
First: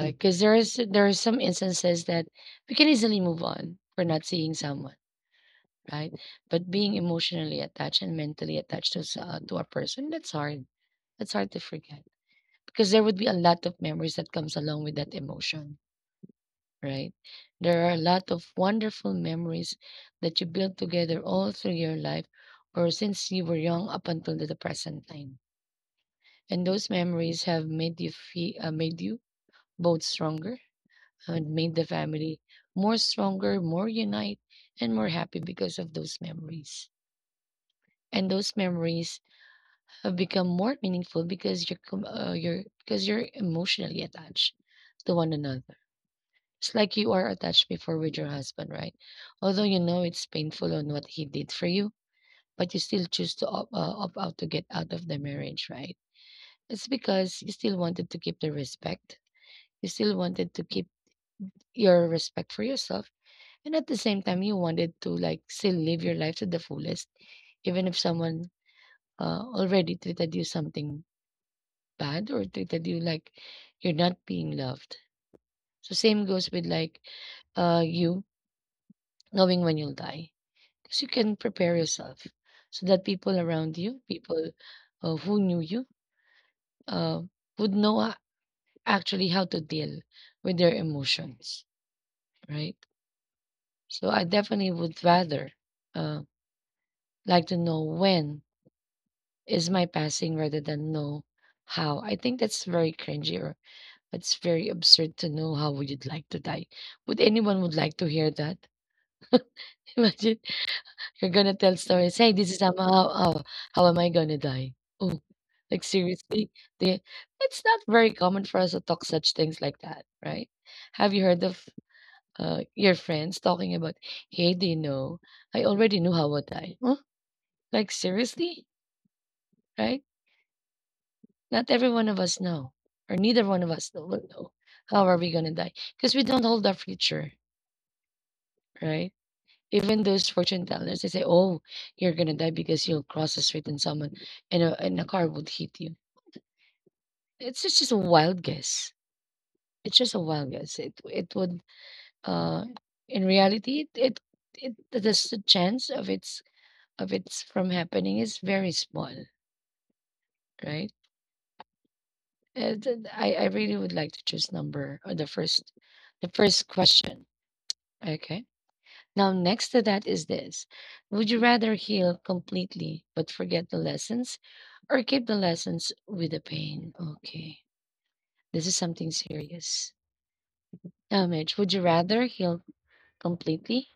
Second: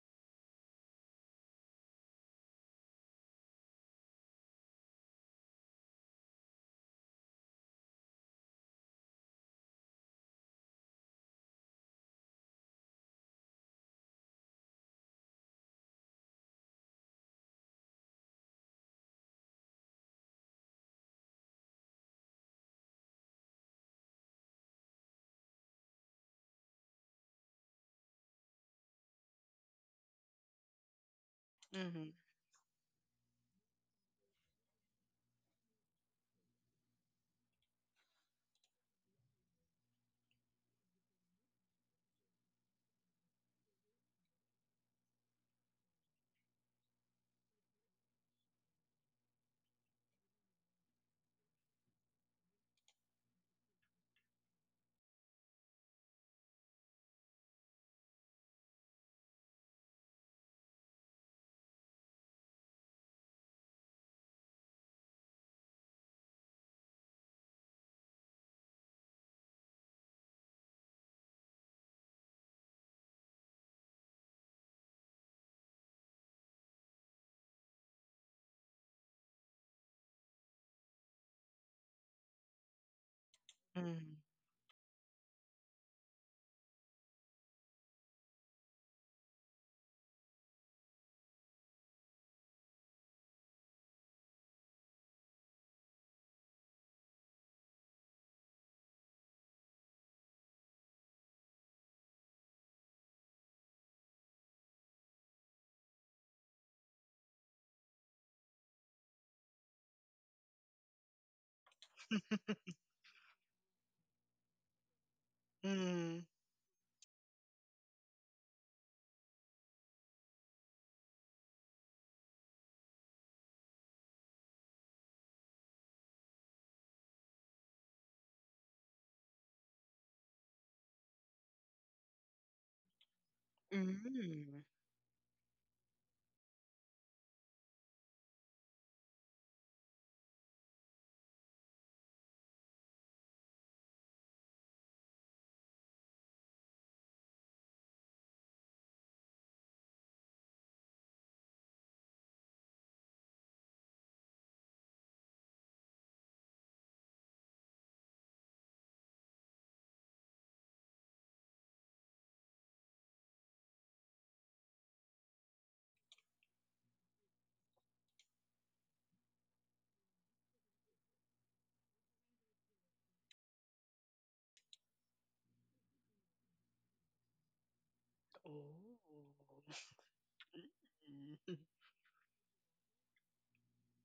S1: Because there are some instances that we can easily move on for not seeing someone, right? But being emotionally attached and mentally attached to to a person, that's hard. That's hard to forget because there would be a lot of memories that comes along with that emotion, right? There are a lot of wonderful memories that you built together all through your life or since you were young up until the present time. And those memories have made you feel, made you both stronger and made the
S2: Mhm.
S1: family more stronger, more unite, and more happy because of those memories. And those memories have become more meaningful because you're because you're emotionally attached to one another. It's like you are attached before with your husband, right? Although you know it's painful on what he did for you, but you still choose to opt out to get out of the marriage, right? It's because you still wanted to keep the respect. You still wanted to keep your respect for yourself. And at the same time, you wanted to like still live your life to the fullest, even if someone already treated you something bad or treated you like you're not being loved. So same goes with like you knowing when you'll die, because you can prepare yourself so that people around you,
S2: Mhm.
S1: people who knew you, uh, would know actually how to deal with their emotions, right? So I definitely would rather uh, like to know when is my passing rather than know how. I think that's very cringy or it's very absurd to know how would you like to die. Would anyone would like to hear that? <laughs> Imagine you're gonna tell stories. Hey,
S2: <laughs>
S1: this is how am I gonna die? Oh, like
S2: Mhm.
S1: seriously, they, it's not very common for us to talk such things like that, right? Have you heard of your friends talking about, hey, do you know, I already knew how would I? Huh? Like seriously, right? Not every one of us know, or neither one of us will know
S2: Mhm.
S1: how are we gonna die because we don't hold our future, right? Even those fortune tellers, they say, "Oh, you're gonna die because you'll cross the street and someone and a car would hit you." It's just a wild guess. It's just a wild guess. It would uh in reality it the chance of its from happening is very small, right? And then I really would like to choose number or the first question. Okay. Now, next to that is this. Would you rather heal completely but forget the lessons or keep the lessons with the pain? Okay.
S2: Oh.
S1: This is something serious. Now,
S2: <laughs>
S1: Mitch, would you rather heal completely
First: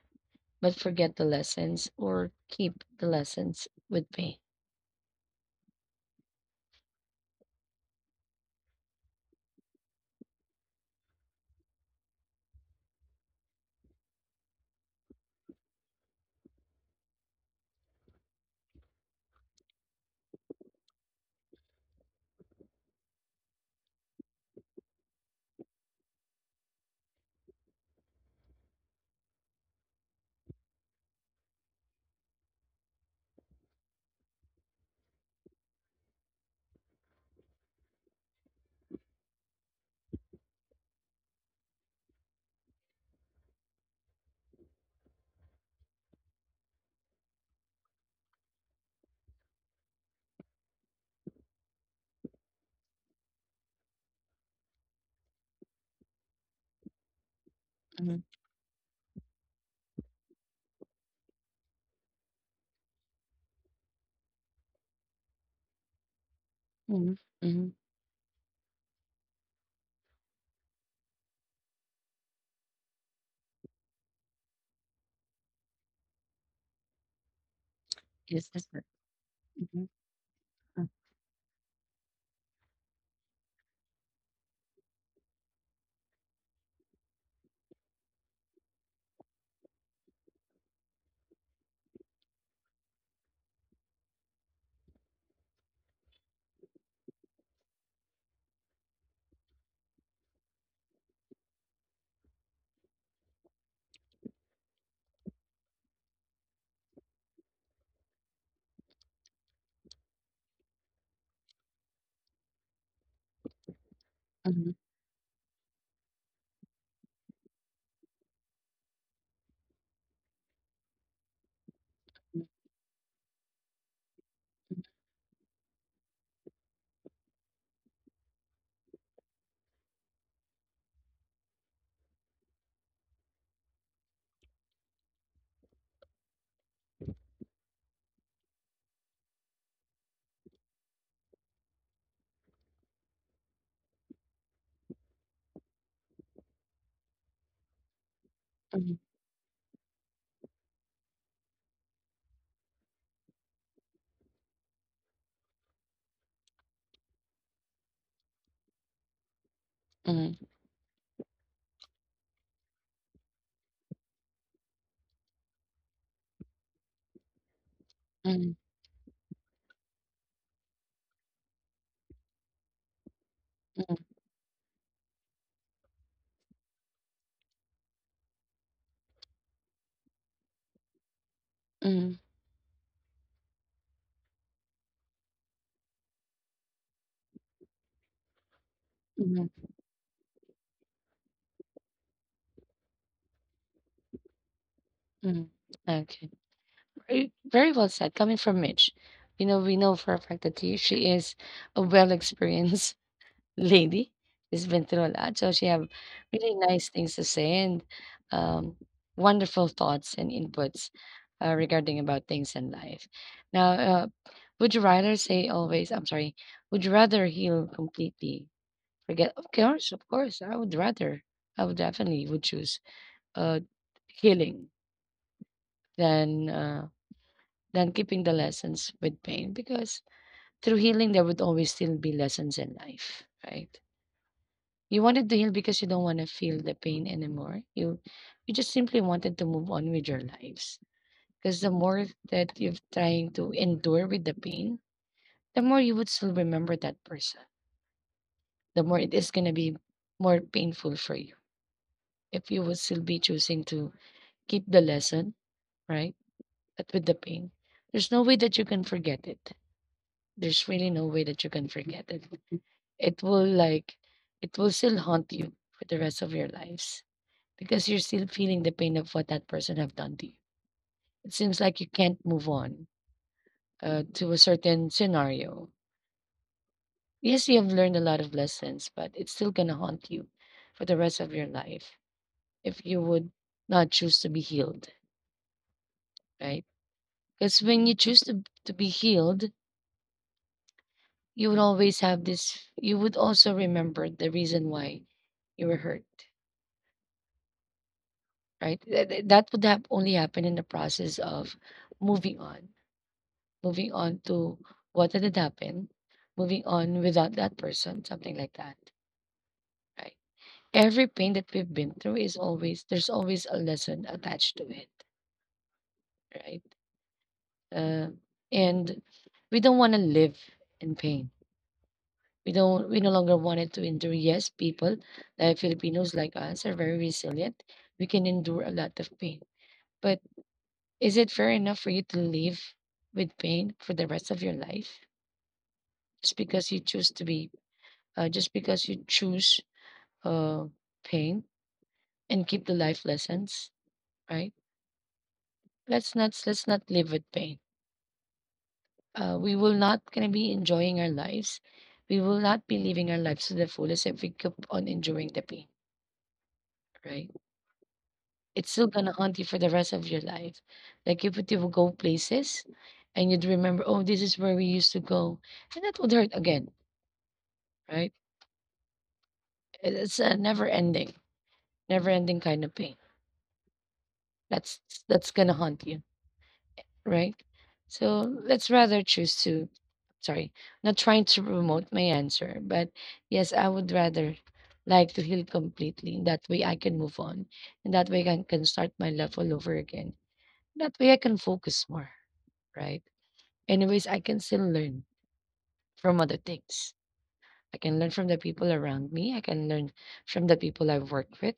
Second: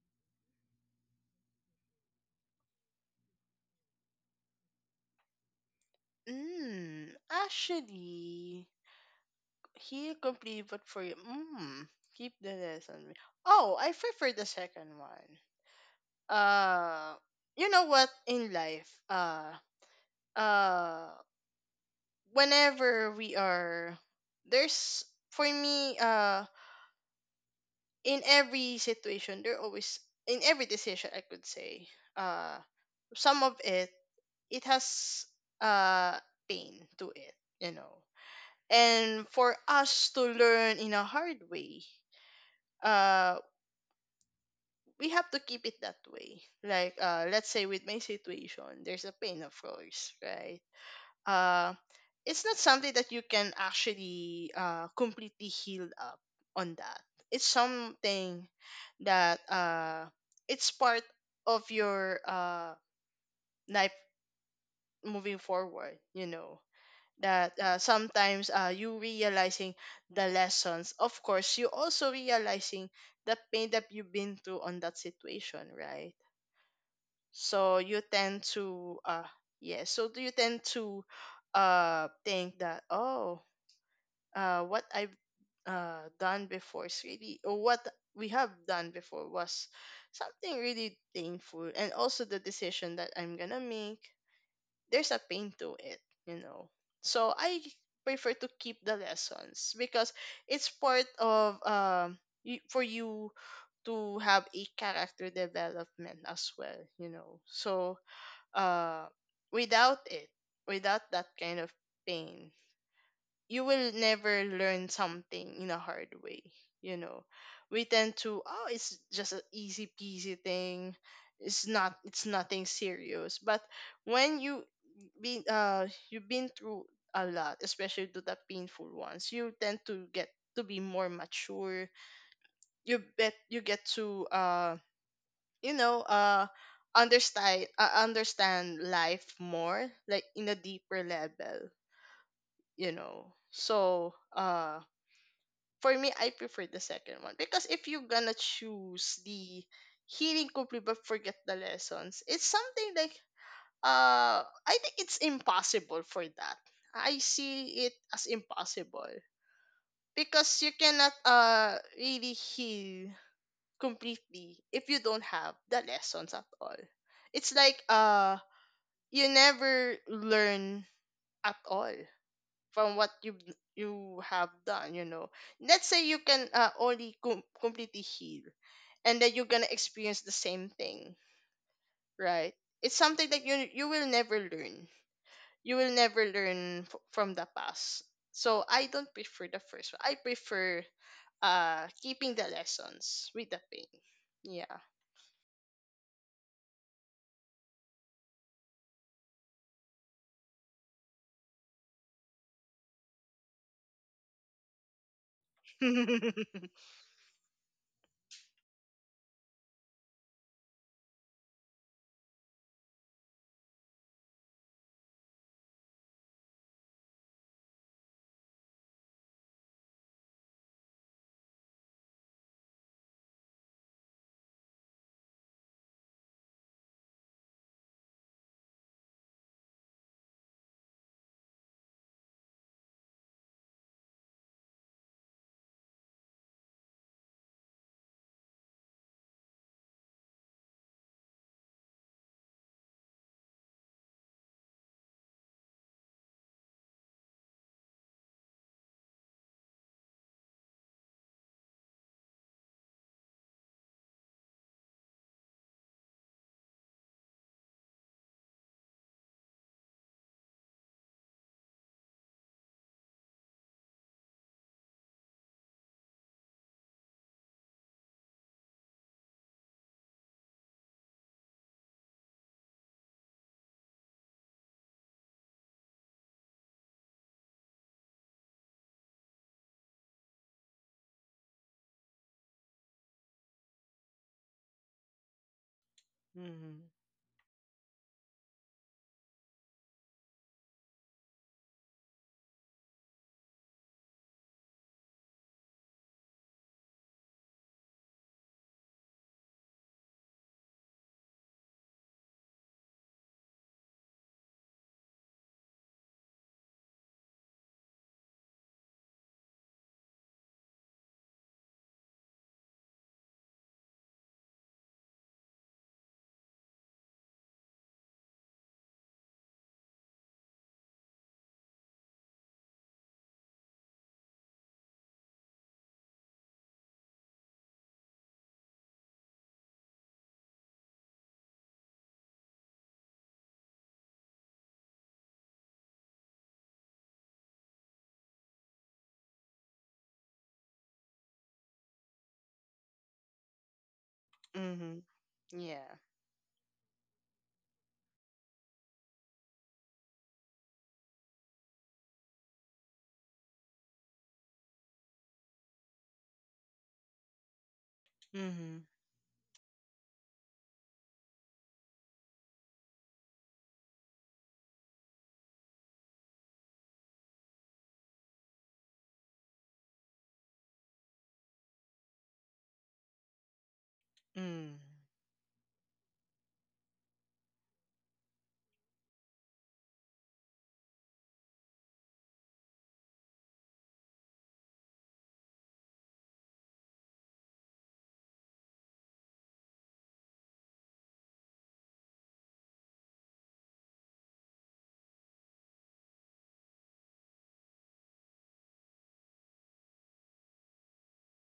S1: but forget the lessons or keep the lessons with pain?
S2: Mm, actually, he completed for you. Mm, keep the lesson. Oh, I prefer the second one. Uh, you know what? In life, uh, whenever we are, there's for me, in every situation, there always, in every decision, I could say, uh, some of it, it has uh pain to it. You know, and for us to learn in a hard way, uh we have to keep it that way. Like let's say, with my situation, there's a pain, of course, right? uh it's not something that you can actually completely heal up on that. It's
S1: Mhm,
S2: something that it's part of your life moving forward, you know,
S1: mhm,
S2: that,
S1: mhm.
S2: sometimes, you realizing the lessons, of course, you also realizing the pain that you've been through on that situation, right? So you tend
S1: Yes, that's right.
S2: to
S1: Mhm,
S2: yeah. So do you tend
S1: mhm,
S2: to think that, oh, what I've done before is really, or what we have done before was something really painful. And also the decision that I'm gonna make, there's a pain to it, you know. So I prefer to keep the lessons, because it's part of, for you to have a character development as well, you know. So uh without it, without that kind of pain, you will never
S1: mhm,
S2: learn something in a hard way, you know. We tend to, oh, it's just an easy peasy thing, it's not, it's nothing serious. But when you been you've been through a lot, especially to the painful ones, you tend to get to be more mature. You bet you get to you know, understand, understand life more, like in a deeper level, you know. So for me, I prefer the second one, because if you're gonna
S1: mhm,
S2: choose the healing complete but forget the lessons, it's something like, I think it's impossible for that. I see it as impossible,
S1: mhm,
S2: because you cannot really heal completely if you don't have the lessons at all. It's like
S1: mhm,
S2: you never learn at all from what you
S1: mhm,
S2: have done, you know. Let's say you can, only completely heal, and then you're gonna experience the same thing,
S1: mhm,
S2: right? It's something that you will never learn. You will never learn from the past. So I don't
S1: mhm.
S2: prefer the first one. I prefer keeping the lessons with the pain. Yeah.
S1: Mm, okay. Very, very well said. Coming from Mitch, you know, we know for a fact that he, she is a well-experienced <laughs> lady. She's been through a lot, so she have
S2: <laughs> Mm-hmm.
S1: really nice things to say and um, wonderful thoughts and inputs regarding about things in life. Now, would you rather say always? I'm sorry. Would you rather heal completely? Forget, of course, of course. I would rather. I would definitely would choose uh, healing than. Than keeping the lessons with pain because through healing there would always still be lessons in life, right? You wanted to heal because you don't want to feel the pain anymore. You just simply wanted to move on with your lives because the more that you're trying to endure with the pain, the more you would still remember that person, the more it is going to be more painful for you if you would still be choosing to keep the lesson, right? But with the pain, there's no way that you can forget it. There's really no way that you can forget it. It will like it will still haunt you for the rest of your lives because you're still feeling the pain of what that person have done to you. It seems like you can't move on to a certain scenario. Yes, you have learned a lot of lessons, but it's still gonna haunt you for the rest of your life if you would not choose to be healed, right? Because when you choose to be healed, you would always have this. You would also remember the reason why you were hurt, right? That would have only happen in the process of moving on, moving on to what had happened, moving on without that person, something like that, right? Every pain that we've been through is always, there's always a lesson attached to it, right? Uh, and we don't want to live in pain. We don't, we no longer want it to endure. Yes, people, Filipinos like us are very resilient. We can endure a lot of pain. But is it fair enough for you to live with pain for the rest of your life just because you choose to be, just because you choose uh, pain and keep the life lessons, right?
S2: Mm-hmm. Yeah.
S1: Let's not live with pain. We will not gonna be enjoying our lives. We will not be living our lives to the fullest if we keep on enduring the pain, right? It's
S2: Mm-hmm.
S1: still gonna haunt you for the rest of your life. Like if you would go places and you'd remember, oh, this is where we used to go, and that would hurt again, right? It is a never ending, never ending kind of pain.
S2: Mm-hmm. Yeah. Mm-hmm. Mm.
S1: That's
S2: Hmm.
S1: that's gonna haunt you, right? So let's rather choose to sorry, not trying to promote my answer, but yes, I would rather like to heal completely. That way I can move on. And that way I can start my life all over again. That way I can focus more, right? Anyways, I can still learn from other things. I can learn from the people around me. I can learn from the people I've worked with.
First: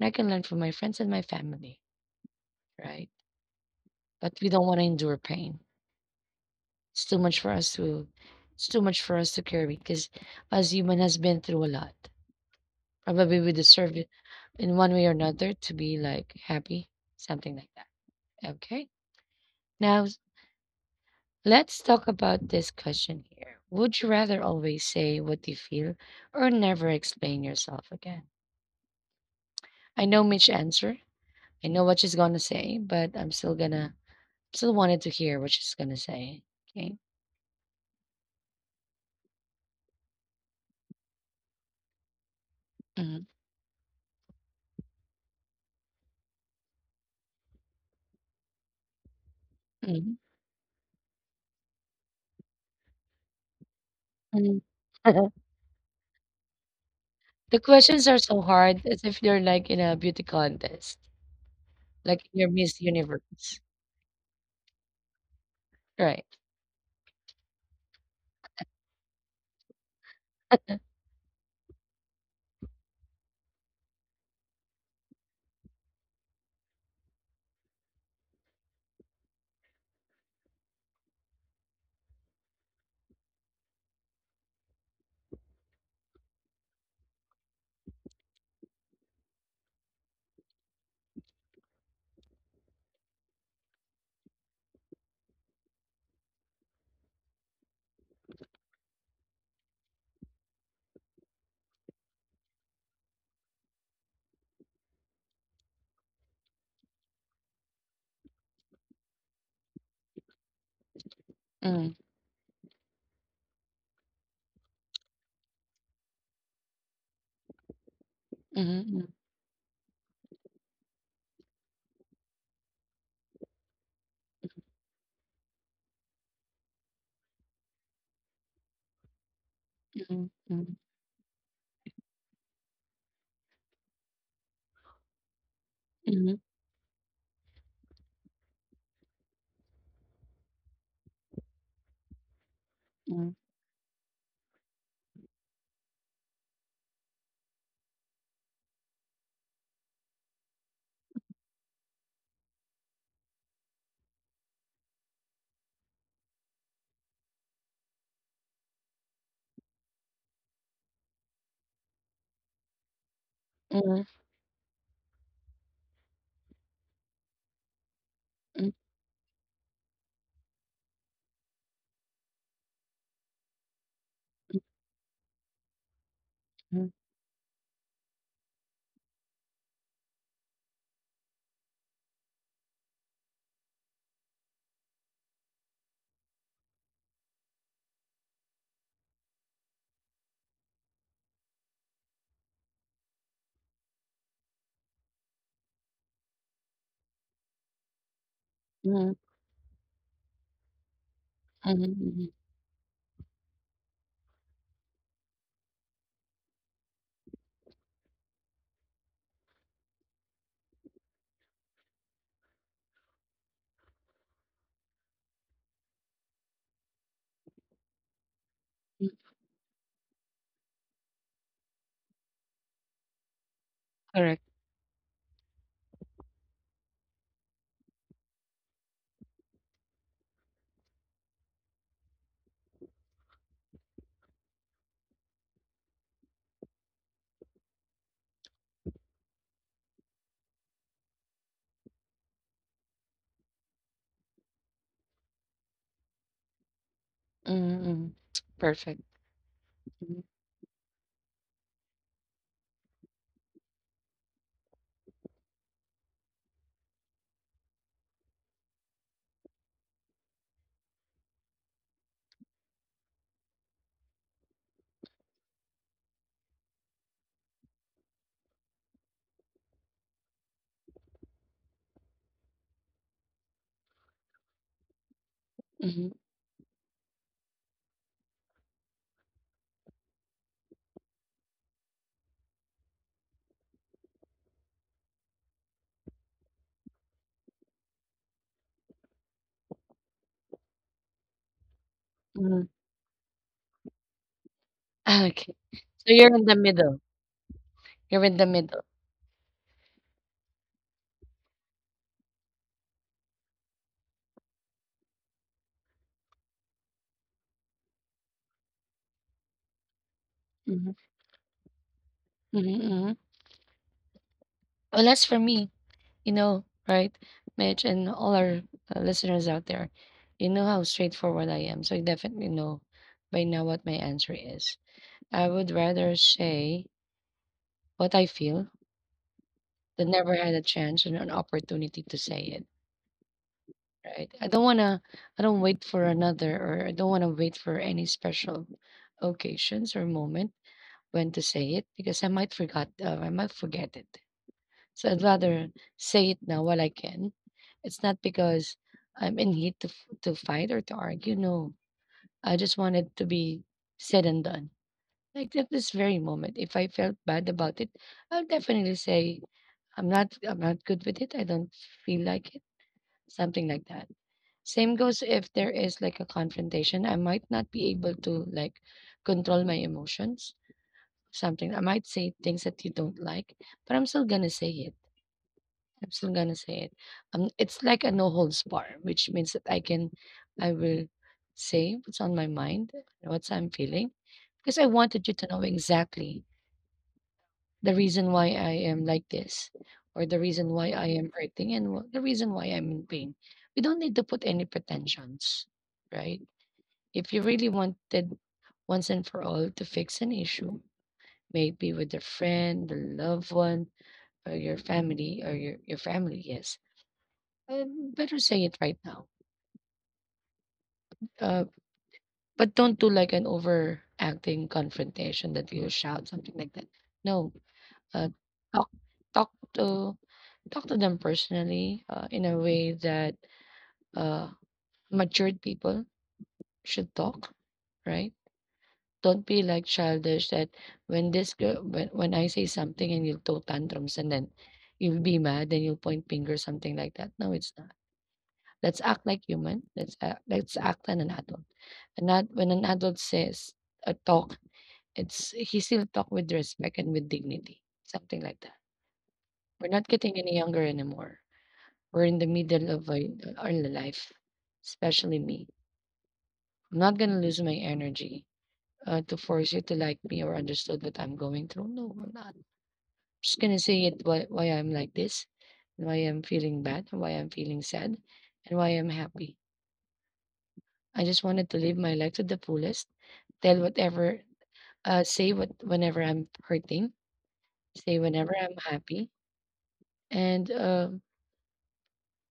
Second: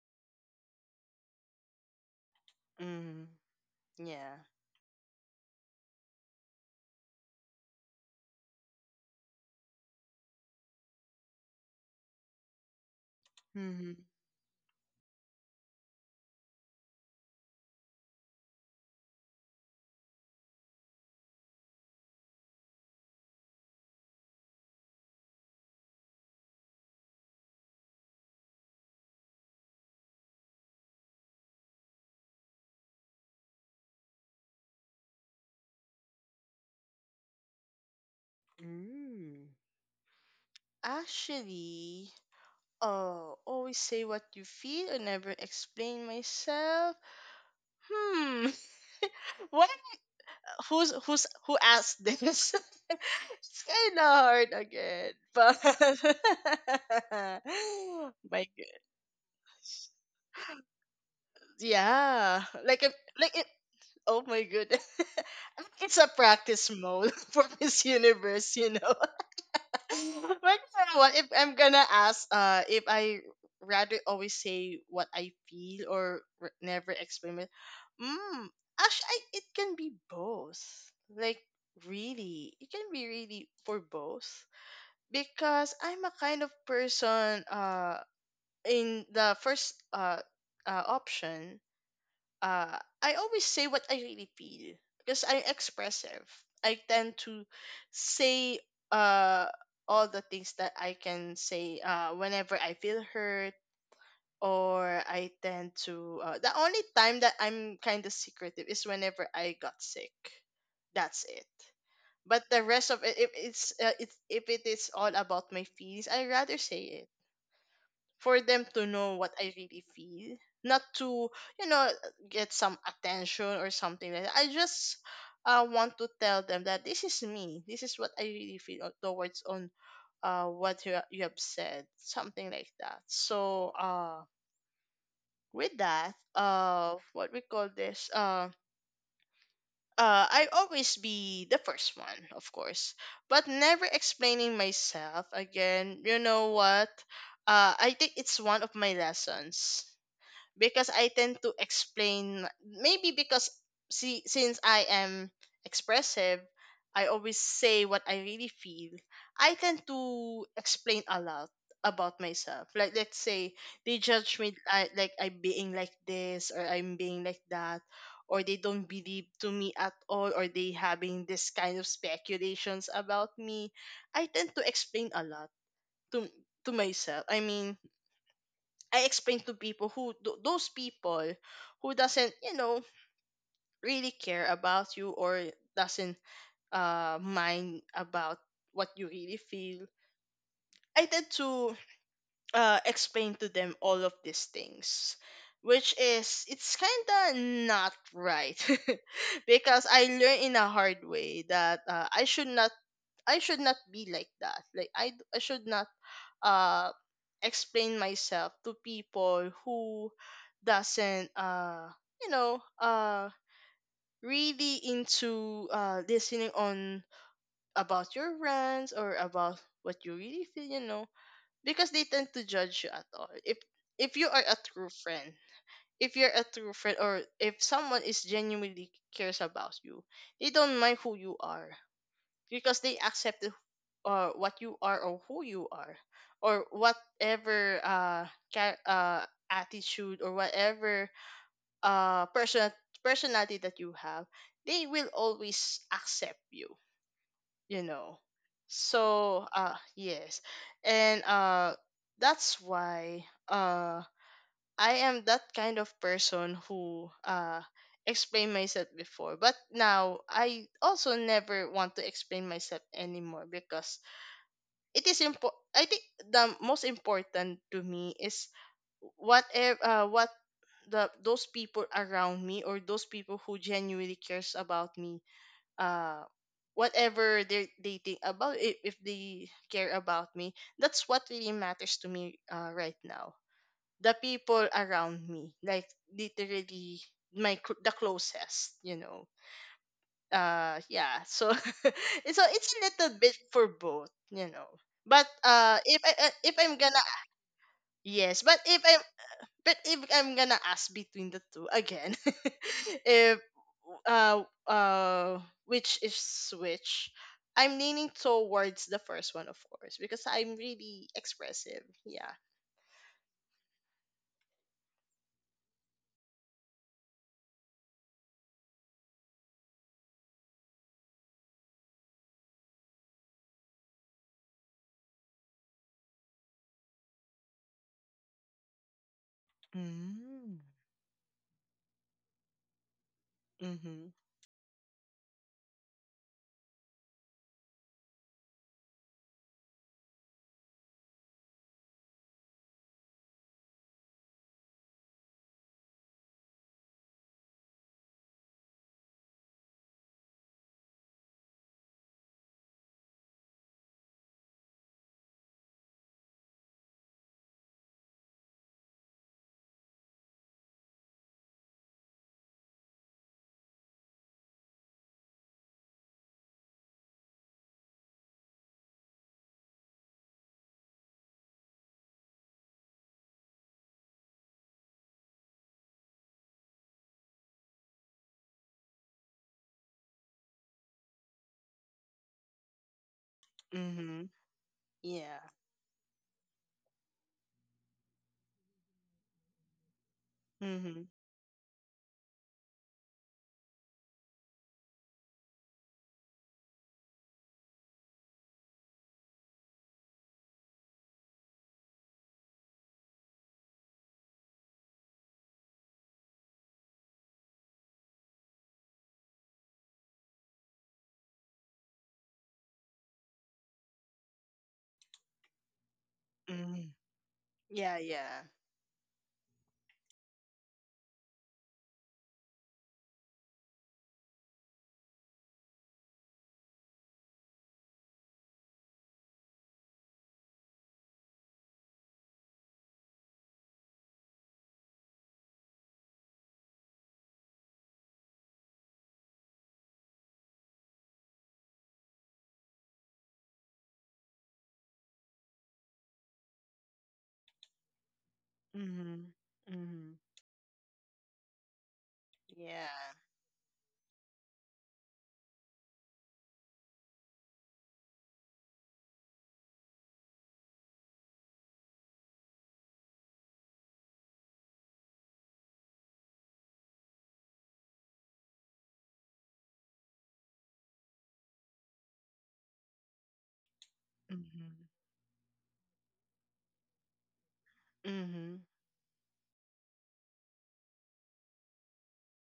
S1: And I can learn from my friends and my family, right?
S2: Hmm.
S1: But
S2: Yeah.
S1: we don't wanna endure pain. It's too much for us to it's too much for us to carry because, as human has been through a lot. Probably we
S2: Hmm. Mm. Hmm. Yeah.
S1: deserve
S2: Hmm.
S1: it in one way or another to be, like, happy, something like that. Okay. Now s let's talk about this question here. Would you rather always say what you feel or never explain yourself again? I know Mitch answer. I know what she's gonna say, but I'm still gonna still wanted to hear what she's gonna say. Okay.
S2: Mm. Actually,
S1: Mhm.
S2: oh, always say what you feel and never explain myself. Hmm. <laughs> What?
S1: Mhm.
S2: Who asked this? <laughs> It's kind of hard
S1: Mhm.
S2: again,
S1: <laughs>
S2: but
S1: The questions are
S2: <laughs>
S1: so
S2: my good,
S1: hard as if you're like in a beauty contest, like
S2: yeah,
S1: you're Miss
S2: like if like it.
S1: Universe.
S2: Oh my goodness, <laughs> it's a
S1: Right.
S2: practice mode <laughs> for Miss Universe, you know. <laughs> But you know what? If I'm gonna ask, if I rather always say what I feel, or never explain it? Mm, actually, I, it can be both. Like really, it can be really for both, because I'm a kind of person. In the first option, I always say what I really feel, because I'm expressive. I tend to say, uh, all the things that I can say, whenever I feel hurt, or I tend to. The only time that I'm kind of secretive is whenever I got sick. That's it.
S1: Mm,
S2: But the rest of it, if it's it's, if it is all about my feelings, I rather say it for them
S1: mhm,
S2: to know what I really feel. Not to, you know, get some attention or something like that. I just, want to tell them that this is me. This is what I really feel towards on,
S1: mhm, mhm,
S2: what you have said. Something like that. So, with that,
S1: mhm,
S2: what we call this, I always be the first one, of course,
S1: mhm,
S2: but never explaining myself again. You know what? I think it's one of my lessons, because I tend to explain, maybe because, see, since I am expressive, I always say what I really feel. I tend to explain a lot about myself. Like, let's say they
S1: mhm,
S2: judge me, I, like I'm being like this or I'm being like that, or they
S1: mhm,
S2: don't believe to me at all, or they having this kind of speculations about me. I tend to explain a lot to
S1: mhm,
S2: myself. I mean, I explain to people who those people who doesn't, you know, really care about you, or doesn't mind about what you really feel. I tend to explain to them all of these things, which is it's kinda not right.
S1: mhm,
S2: <laughs> Because I learned in a hard way
S1: mhm,
S2: that, I
S1: mhm,
S2: should not, I should not be like that. Like I, I should not uh explain myself to people who doesn't you know, really into listening on about your rants or
S1: mhm.
S2: about what you really feel, you know, because they tend to judge you at all. If you are
S1: Correct.
S2: a true friend, if you're a true friend, or if someone is genuinely cares about you, they don't mind who you are because they accept what you are or who you are, or whatever char- uh attitude or whatever uh person personality that you have, they will always accept you,
S1: Mhm,
S2: you
S1: mhm.
S2: know.
S1: Perfect.
S2: So
S1: Mhm,
S2: yes. And that's why I am that kind of person who explain myself before, but now I also never want to explain myself anymore, because it is important. I think the most important to me is what the those people around me or those people who genuinely cares about me,
S1: mhm,
S2: uh whatever they think about it. If they care about me, that's what really matters to me, right now. The people around me, like, literally the closest, you know. Yeah, so <laughs> so
S1: mhm.
S2: it's a little bit for both, you know. But
S1: Okay.
S2: if
S1: So
S2: I
S1: you're in
S2: if
S1: the
S2: I'm
S1: middle.
S2: gonna,
S1: You're in
S2: yes,
S1: the
S2: but if
S1: middle.
S2: i but if I'm gonna ask between the two again, <laughs> if uh uh which is which, I'm leaning towards the first one, of course, because I'm
S1: Mhm,
S2: really expressive. Yeah.
S1: mhm, mhm. Well, as for me, you know, right, Mitch, and all our listeners out there, you know how straightforward I am. So you definitely know by now what my answer is. I would rather say what I feel than never had
S2: Mm.
S1: a chance and an opportunity to say it.
S2: Mm-hmm.
S1: Right. I don't wanna. I don't wait for another, or I don't wanna wait for any special occasions or moment when to say it because I might forget. I might forget it. So I'd rather say it now while I can. It's not because I'm in heat to to fight or to argue. No, I just want it to be said and done. Like at this very moment, if I felt bad about it, I'll definitely say I'm not good with it. I don't feel like it. Something like that. Same goes if there is like a confrontation. I might not be able to like control my emotions. Something I might say things that you don't like, but I'm still gonna say it. It's like a no holds bar, which means that I can, I will say what's on my mind, what I'm feeling,
S2: Mm-hmm.
S1: because I wanted you
S2: Yeah.
S1: to know exactly the reason why I am like this, or the reason why
S2: Mm-hmm.
S1: I am hurting, and the reason why I'm in pain. We don't need to put any pretensions, right? If you really wanted once and for all to fix an issue, maybe with a friend, a loved one, or your family, yes. And better say it right now. Uh, but don't do like an overacting confrontation that you shout something like
S2: Mm-hmm.
S1: that. No,
S2: Yeah,
S1: uh,
S2: yeah.
S1: talk talk to talk to them personally in a way that uh, matured people should talk, right? Don't be like childish that when this girl when I say something and you'll throw tantrums and then you'll be mad and you'll point fingers something like that. No, it's not. Let's act like human. Let's act like an adult. And that when an adult says a talk, it's he still talk with respect and with dignity, something like that.
S2: Mm-hmm.
S1: We're not
S2: Mm-hmm.
S1: getting any younger anymore. We're in the
S2: Yeah.
S1: middle of our life, especially me. I'm not gonna lose my energy to force you to like me or understood what I'm going through. No, I'm not. I'm just gonna say it why I'm like this, and why I'm feeling bad, and why I'm feeling sad, and why I'm happy. I just wanted to live my life to the fullest tell whatever,
S2: Mm-hmm.
S1: say what whenever I'm hurting, say
S2: Mm-hmm.
S1: whenever I'm happy, and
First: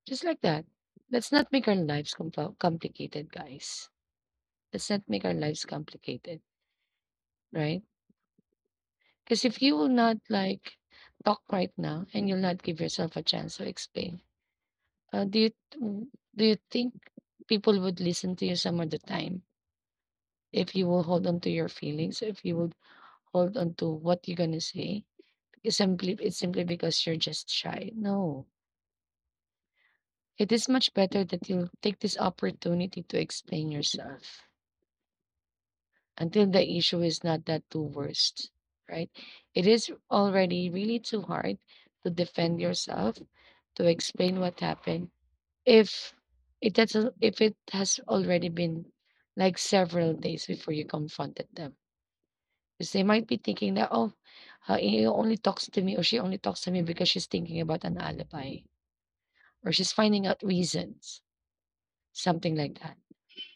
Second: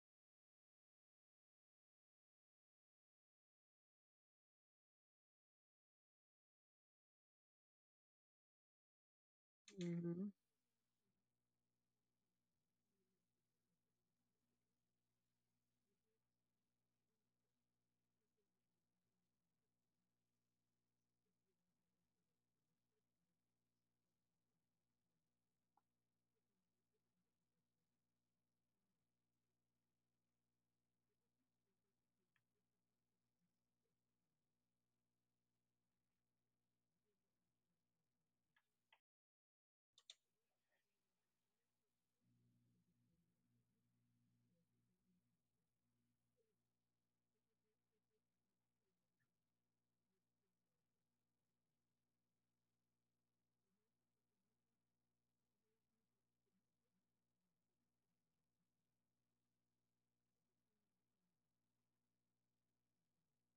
S1: just like that. Let's not make our lives compl- complicated, guys. Let's not make our lives complicated, right? Because if you will not
S2: Mm-hmm.
S1: like talk right now and you'll not give yourself a chance to explain, do you do you think people would listen to you some of the time if you will hold on to your feelings, if you would hold on to what you're gonna say? It's simply because you're just shy. No. It is much better that you take this opportunity to explain yourself until the issue is not that too worst, right? It is already really too hard to defend yourself, to explain what happened. If it has, if it has already been like several days before you confronted them. Because they might be thinking that, oh, he only talks to me or she only talks to me because she's thinking about an alibi or she's finding out reasons, something like that.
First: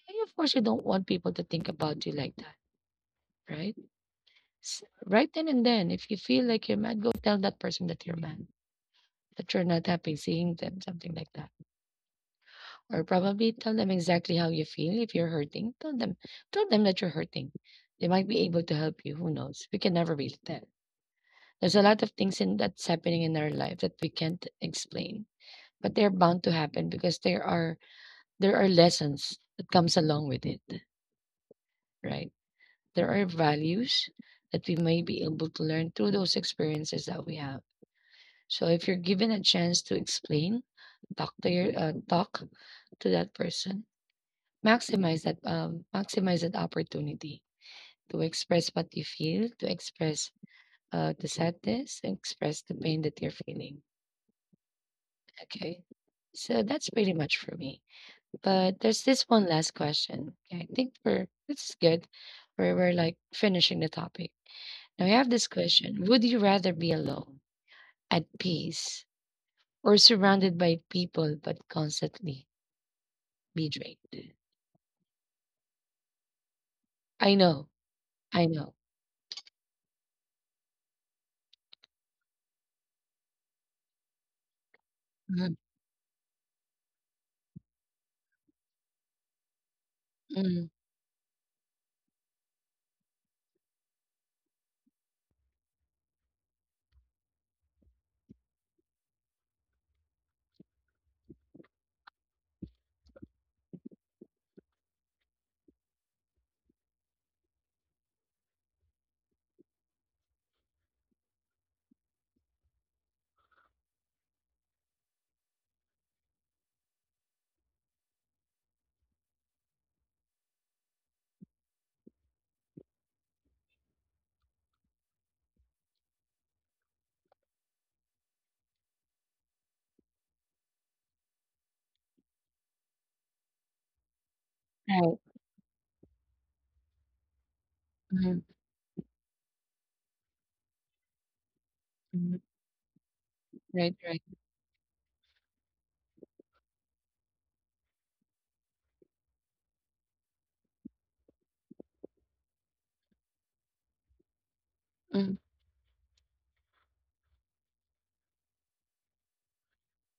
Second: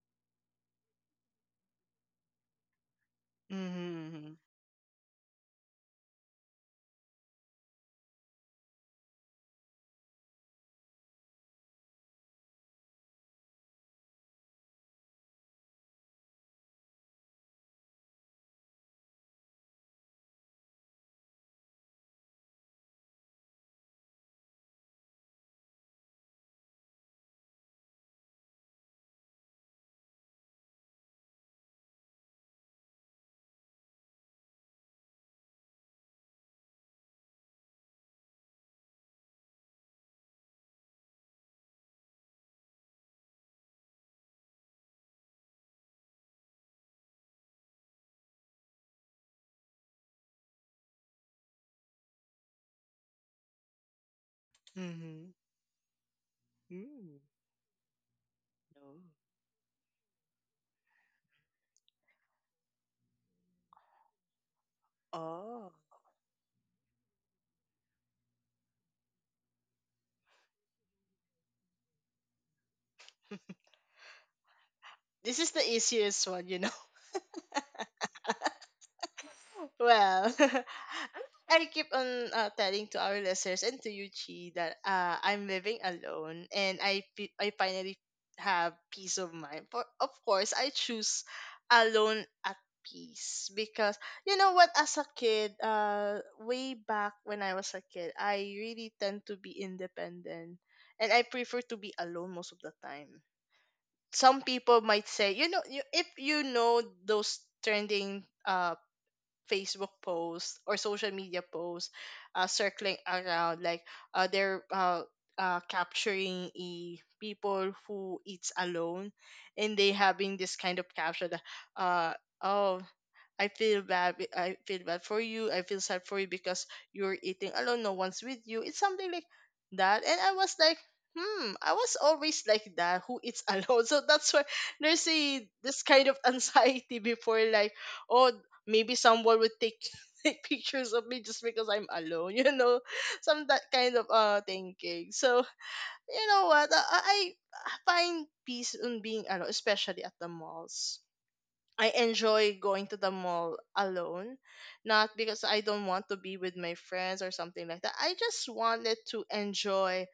S1: And of course, you don't want people to think about you like that, right?
S2: Mm-hmm.
S1: Right then and then, if you feel like you're mad, go tell that person that you're mad, that you're not happy seeing them, something like that. Or probably tell them exactly how you feel. If you're hurting, tell them that you're hurting. They might be able to help you. Who knows? We can never really tell. There's a lot of things in that's happening in our life that we can't explain, but they're bound to happen because there are lessons that comes along with it, right? There are values that we may be able to learn through those experiences that we have. So if you're given a chance to explain, talk to your talk to that person, maximize that maximize that opportunity to express what you feel, to express the sadness, to express the pain that you're feeling.
S2: Mm-hmm.
S1: Okay, so that's pretty
S2: Mm-hmm.
S1: much for me. But
S2: No.
S1: there's this one last question. Okay, I think we're this is good. We're like finishing the topic. Now I have this
S2: Oh.
S1: question. Would you rather be alone, at peace, or surrounded by people but constantly be drained?
S2: This is the easiest one, you know.
S1: I know, I
S2: <laughs>
S1: know.
S2: Well, <laughs> I keep on telling to our listeners and to you, Chi, that I'm
S1: Mhm,
S2: living alone and I finally have peace of mind. For, of course,
S1: mhm.
S2: I choose alone at peace, because you know what? As a kid, way back when I was a kid, I really tend to be independent, and I prefer to be alone most of the time. Some people might say, you know, you, if you know those trending Facebook posts or social media posts circling around, like, they're capturing e people who eats alone, and they having this kind of caption that, uh oh, I feel bad for you, I feel sad for you because you're eating alone, no one's with you, it's something like that. And I was like, hmm, I was always like that, who eats alone. <laughs> So that's why there's
S1: Right.
S2: a this kind of <laughs> anxiety before, like, oh,
S1: Mhm,
S2: maybe someone would take <laughs> take pictures of me just because I'm
S1: mhm.
S2: alone, you know. <laughs> Some that
S1: Right,
S2: kind of
S1: right.
S2: thinking. So you know what, I find peace in being alone, especially at the malls. I enjoy going to the mall alone, not
S1: Mhm,
S2: because I don't want to be with my friends or something like that. I just wanted to enjoy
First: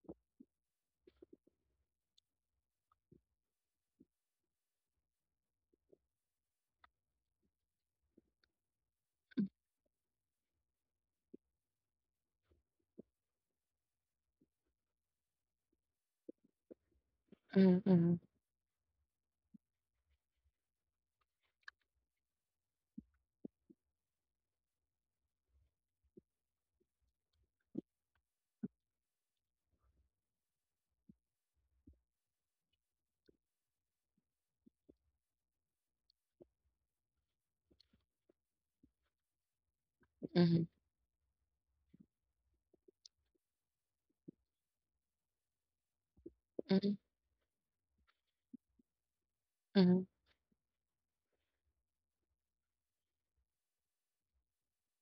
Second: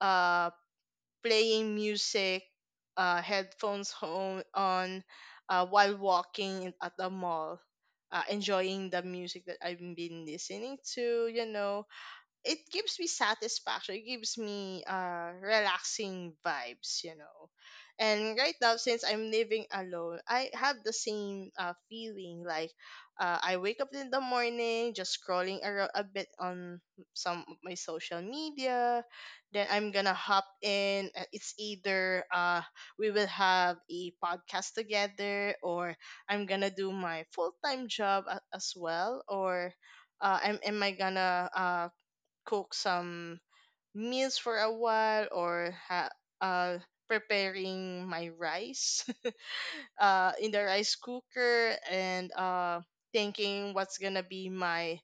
S2: uh playing music, headphones home on, while at the mall, enjoying the music that I've been listening to, you know. It gives me satisfaction. It gives me relaxing vibes, you know.
S1: mhm, mhm,
S2: And right now, since I'm living alone, I have the same feeling. Like, I wake up in the morning, just scrolling around a bit on some of my social media. Then I'm gonna hop in. It's either we will have a podcast together, or I'm gonna do my full time job as well, or
S1: mhm,
S2: am I gonna cook some meals for a while, or uh,
S1: mhm,
S2: preparing my rice <laughs>
S1: mhm.
S2: in the rice cooker, and thinking what's gonna be my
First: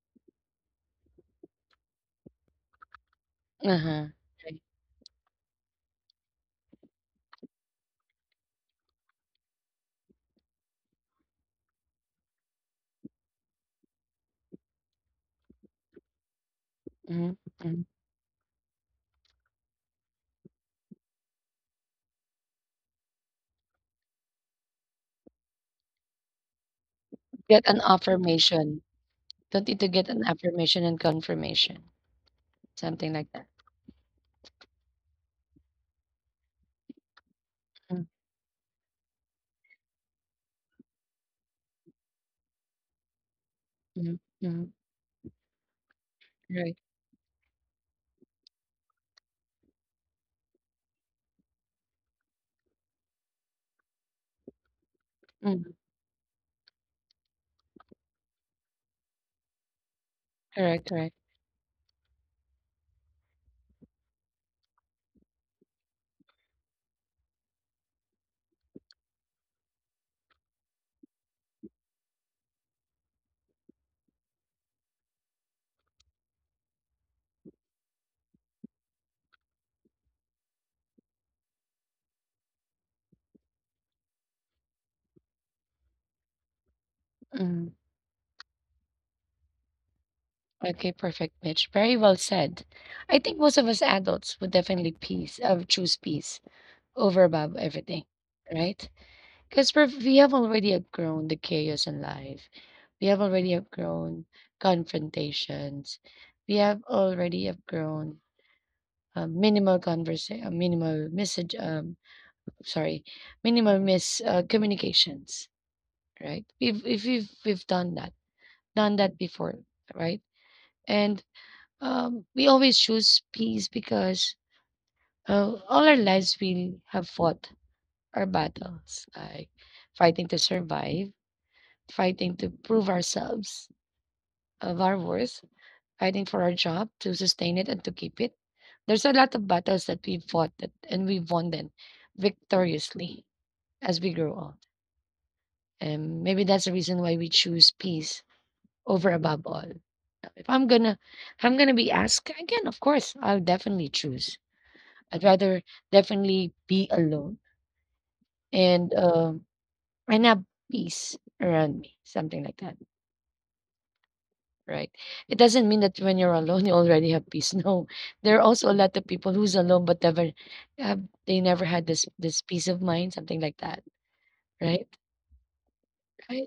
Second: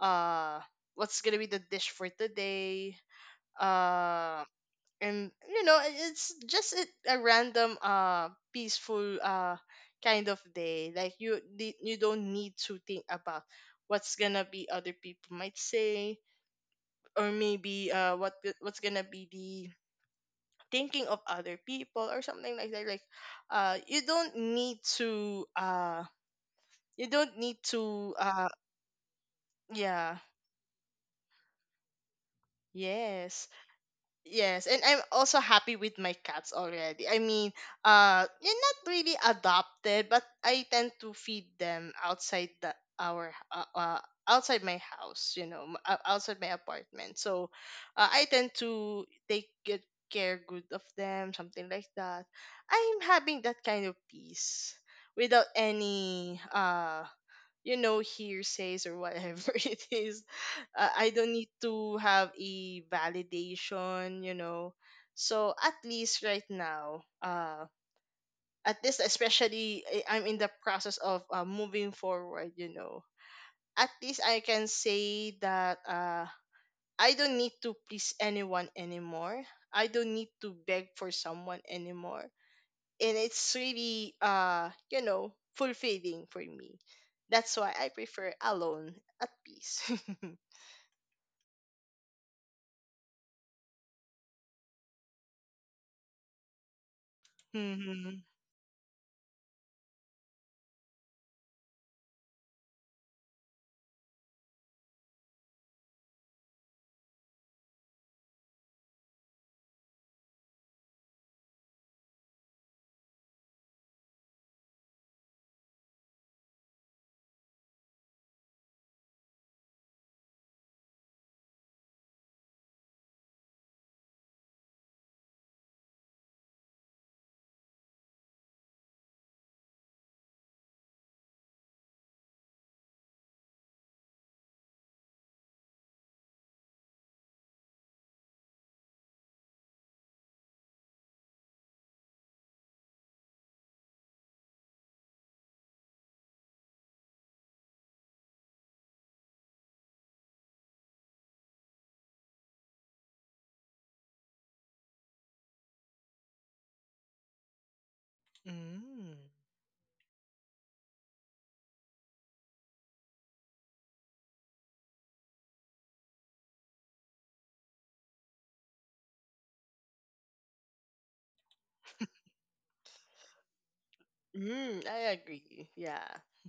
S2: uh, what's gonna be the dish for today,
S1: Uh-huh.
S2: uh,
S1: Right.
S2: and you know it's just a random peaceful kind of day. Like, you don't need to think about what's gonna be other people might say, or
S1: Mhm, mhm.
S2: maybe what's gonna be the thinking of other people, or something like that. Like, you don't need to you don't need
S1: Get an
S2: to
S1: affirmation. Don't need to get
S2: yeah,
S1: an affirmation and confirmation. Something like
S2: yes.
S1: that.
S2: Yes, and I'm also happy with my cats already. I mean,
S1: Mhm,
S2: they're not really adopted, but I tend to feed them outside the our
S1: mhm,
S2: outside
S1: mhm.
S2: my house, you know, outside my
S1: Right.
S2: apartment. So, I tend to take good care good of them, something like that. I'm having that kind of peace without
S1: Mhm.
S2: any you know hearsays or whatever <laughs> it is.
S1: Correct, correct.
S2: I don't need to have a validation, you know. So at least right now, at least, especially I'm in the process of moving forward, you know. At least I can say that I don't need to please anyone anymore. I don't need to beg for someone anymore. And it's really, you know, fulfilling for me. That's
S1: Mm-hmm.
S2: why I prefer alone at peace. <laughs>
S1: Okay, perfect, Mitch. Very well said. I think most of us adults would definitely peace, choose peace over above everything,
S2: Mm-hmm.
S1: right? Because we have already outgrown the chaos in life. We have already outgrown confrontations. We have already outgrown minimal conversation, minimal message. Sorry, Minimal mis communications, right? If we've done that before, right? And we always choose peace because all our lives we have fought our battles, like fighting to survive, fighting to prove ourselves of our worth, fighting for our job to sustain it and to keep it. There's a lot of battles that we fought that, and we won them victoriously as we grow old. And maybe that's the reason why we choose peace over above all. If I'm gonna, if I'm gonna be asked again, of course, I'd rather definitely be alone and
S2: Mm.
S1: um and have peace around me, something like that, right? It doesn't mean that when you're alone <laughs> you already have peace. No, there are also a lot of people who's alone but never have they never had this peace of mind, something like that,
S2: Mm,
S1: right?
S2: I agree, yeah.
S1: Right?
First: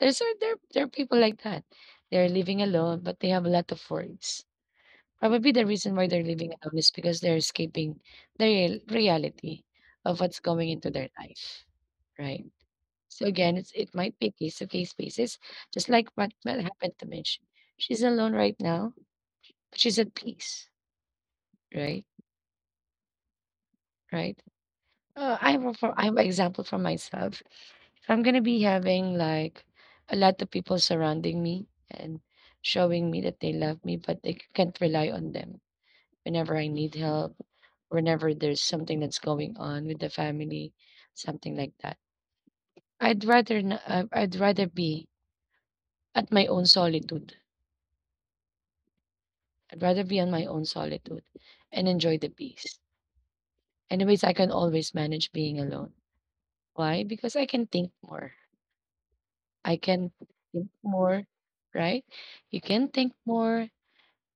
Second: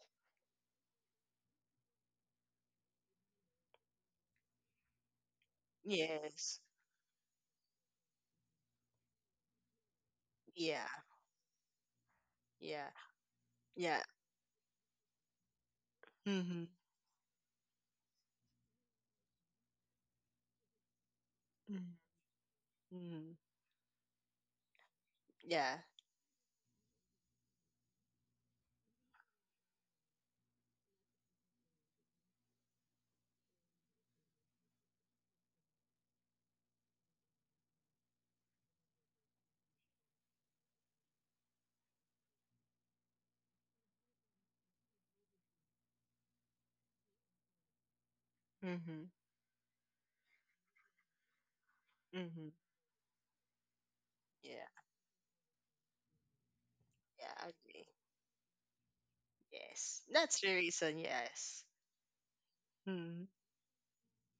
S1: There there are people like that. They're living alone but they have a lot of worries. Probably the reason why they're living
S2: Yes.
S1: alone is because they're escaping the real reality of what's going
S2: Yeah,
S1: into their life, right?
S2: yeah,
S1: So again, it
S2: yeah.
S1: might be a case to case basis, just like what
S2: Mm-hmm.
S1: happened to Mitch. She's alone right now, but she's at peace, right?
S2: Mm-hmm.
S1: Right. I have a,
S2: Yeah.
S1: for, I have an example for myself. If I'm gonna be having like a lot of people surrounding me and showing me that they love me, but they can't rely on them whenever I need help, whenever there's something that's going on with the family, something like that. I'd rather be at my own solitude.
S2: Mm-hmm.
S1: I'd rather be on my own solitude and enjoy the
S2: Mm-hmm.
S1: peace. Anyways, I can
S2: Yeah.
S1: always manage being alone. Why?
S2: Yeah,
S1: Because I
S2: I
S1: can
S2: agree.
S1: think more. I
S2: Yes,
S1: can
S2: that's the
S1: think
S2: reason,
S1: more,
S2: yes.
S1: right? You can think
S2: Mm-hmm.
S1: more.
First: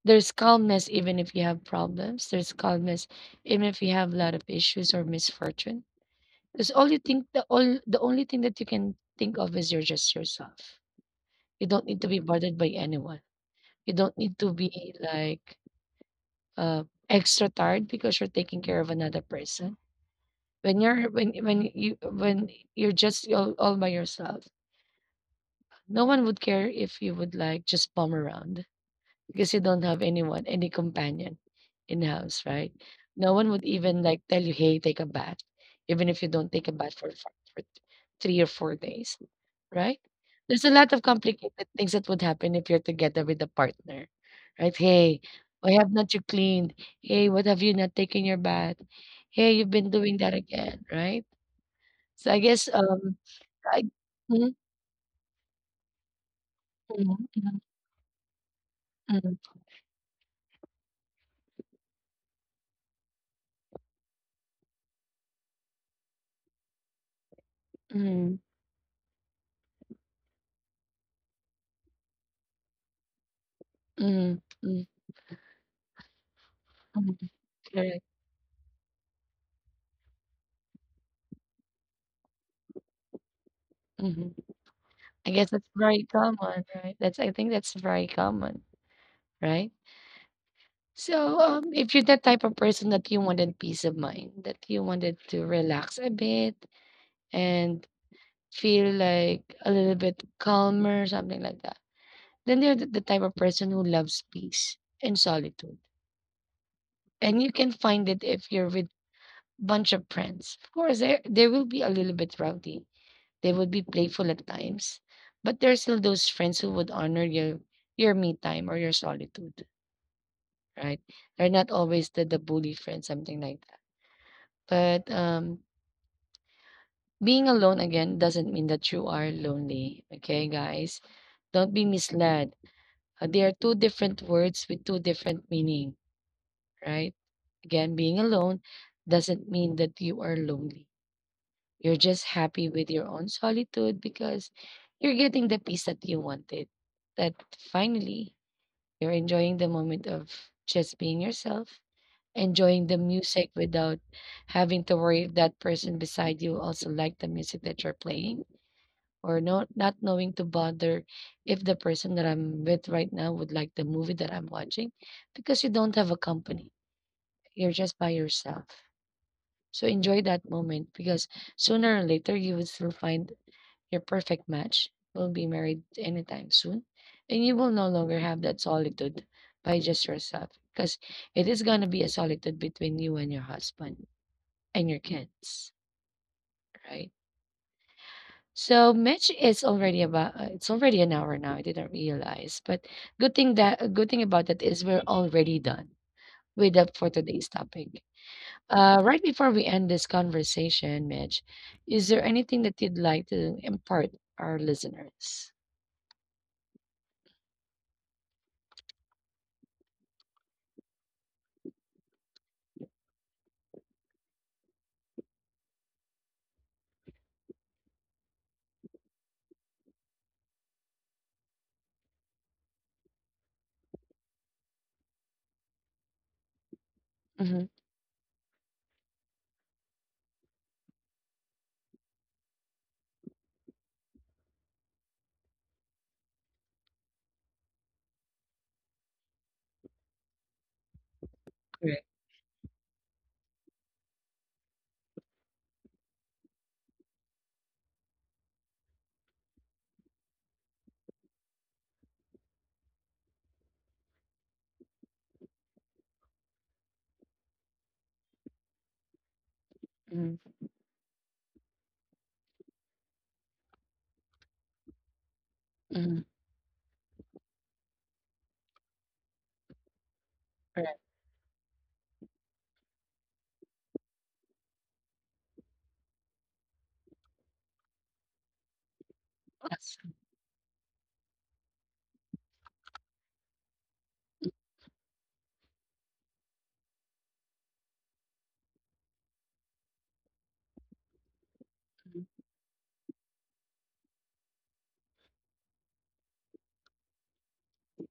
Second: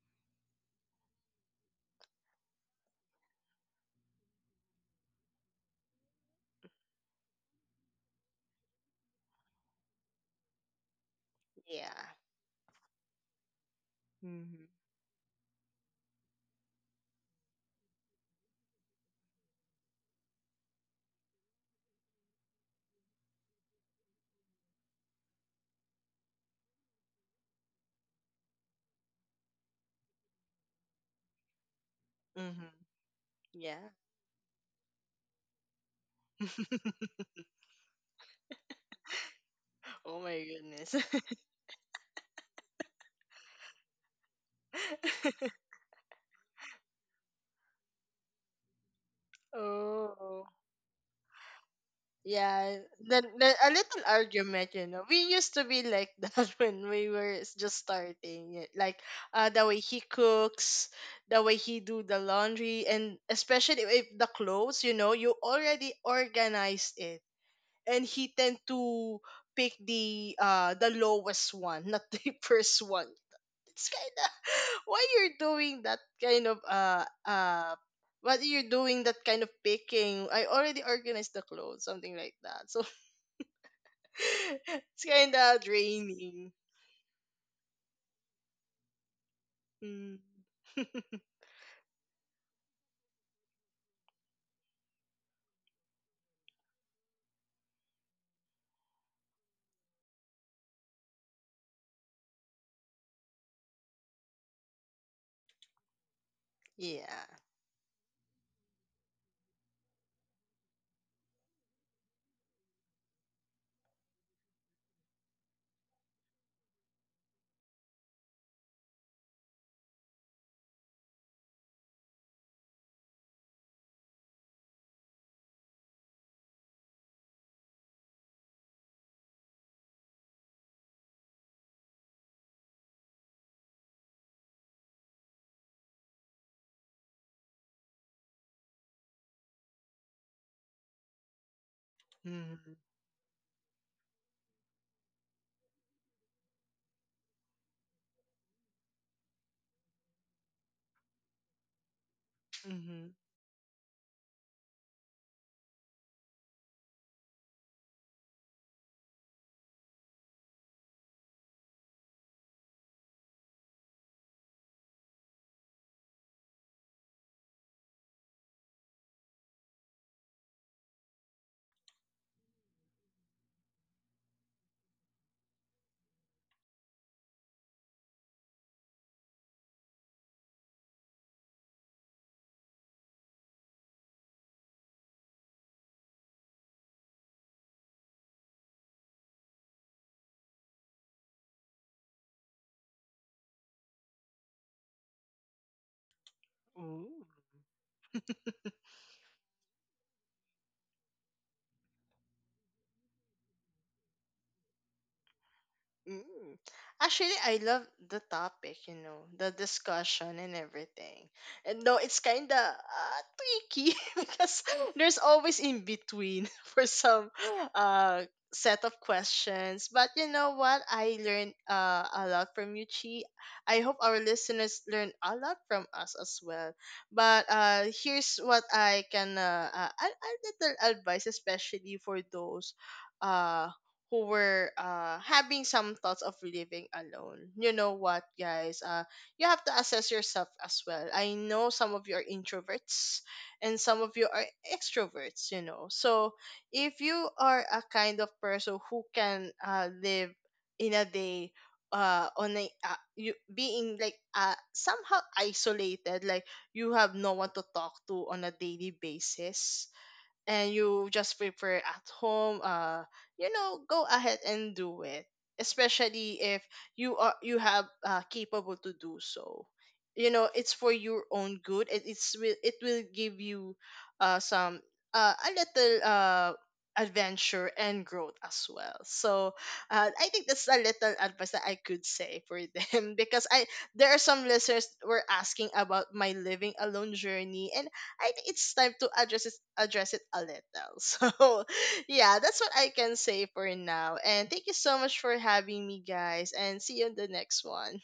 S1: There's calmness even if you have problems. There's calmness even if you have a lot of issues or misfortune. Because all you think the all the only thing that you can think of is you're just yourself. You don't need to
S2: Yeah.
S1: be bothered by anyone. You don't need to
S2: Mm-hmm.
S1: be like uh extra tired because you're taking care of another person. When you're just all by yourself, no one would care if you would like just bum around because you don't have anyone, any companion in house, right?
S2: Mm-hmm.
S1: No one would
S2: Yeah.
S1: even like tell you, hey, take a bath, even if you don't take a bath for,
S2: <laughs>
S1: for three or four days, right?
S2: Oh my
S1: There's a lot
S2: goodness.
S1: of complicated things that would happen if you're together with a partner, right? Hey,
S2: <laughs>
S1: why have not you cleaned? Hey, what have you not taken your bath? Hey, you've been doing that
S2: Oh,
S1: again, right? So I guess,
S2: yeah. Then a
S1: I
S2: little
S1: mhm,
S2: argument, you know. We used to be like <laughs> that when we
S1: mhm,
S2: were
S1: mhm,
S2: just starting. It, like,
S1: mhm,
S2: the way he cooks, the way he do the laundry, and especially if the clothes, you know, you already organized it, and
S1: mhm,
S2: he tend to pick the lowest one, not the <laughs> first one. It's kind of
S1: mhm, mhm,
S2: <laughs> why you're doing that kind of
S1: mhm, correct,
S2: what you're doing, that kind of picking? I already organized the clothes, something like that. So <laughs>
S1: mhm.
S2: it's
S1: I
S2: kind
S1: guess that's
S2: of
S1: very
S2: draining.
S1: common, right? That's I think that's very common, right?
S2: Mm. <laughs>
S1: So, if you're that type of person that you wanted peace of mind, that you wanted to relax a bit and feel like a little bit calmer, something like that, then you're the type of person who loves peace and solitude.
S2: Yeah.
S1: And you can find it if you're with bunch of friends. Of course, there will be a little bit rowdy. They would be playful at times, but there are still those friends who would honor your me time or your solitude, right? They're not always the bully friends, something like that. But being alone again doesn't mean that you are lonely. Okay, guys, don't be misled. They are two different words with two different meaning, right? Again, being alone doesn't mean that you are lonely. You're just happy
S2: Mm-hmm.
S1: with your own solitude because you're getting the peace that you wanted. That finally, you're enjoying the moment of just being yourself, enjoying the
S2: Mm-hmm.
S1: music without having to worry if that person beside you also like the music that you're playing or no, not knowing to bother if the person that I'm with right now would like the movie that I'm watching because you don't have a company. You're just by yourself. So enjoy that moment because sooner or later you will still find your perfect match will be married anytime soon, and you will no longer have that solitude by just yourself because it is going to be a solitude between you and your husband and your kids, right? So Mitch is already about it's already an hour now. I didn't realize, but good thing that a good thing about that is we're already done with up for
S2: Ooh.
S1: today's topic. Right before we end this conversation, Mitch, is there anything that you'd like to impart our listeners?
S2: Mm. Actually, I love the topic, you know, the discussion and everything. And no, it's kind of tricky <laughs> because there's always in between <laughs> for some uh set of questions. But you know what? I learned a lot from you, Chi. I hope our listeners learn a lot from us as well. But
S1: Mhm.
S2: here's what I can a little advice, especially for those. Uh, who were having some thoughts of living alone. You know what, guys? You have to assess yourself as well. I know some
S1: Correct.
S2: of you are introverts and some of you are extroverts, you know. So if you are a kind of person who can live in a day, on a you being like somehow isolated, like you have no one to talk to on a daily basis,
S1: Mhm.
S2: and you just prepare at home, you know, go ahead and do it.
S1: Mhm.
S2: Especially if you have, capable to do so, you know. It's
S1: Correct.
S2: for your own good. It's will it will give you some a little adventure and growth as well. So
S1: Awesome.
S2: I think that's a little advice that I could say for <laughs> them, because I there are some listeners were asking about my living alone journey. And I think it's time to address it a little. <laughs> So, yeah, that's what I can say for now. And thank you so much for having me, guys. And see you in the next one.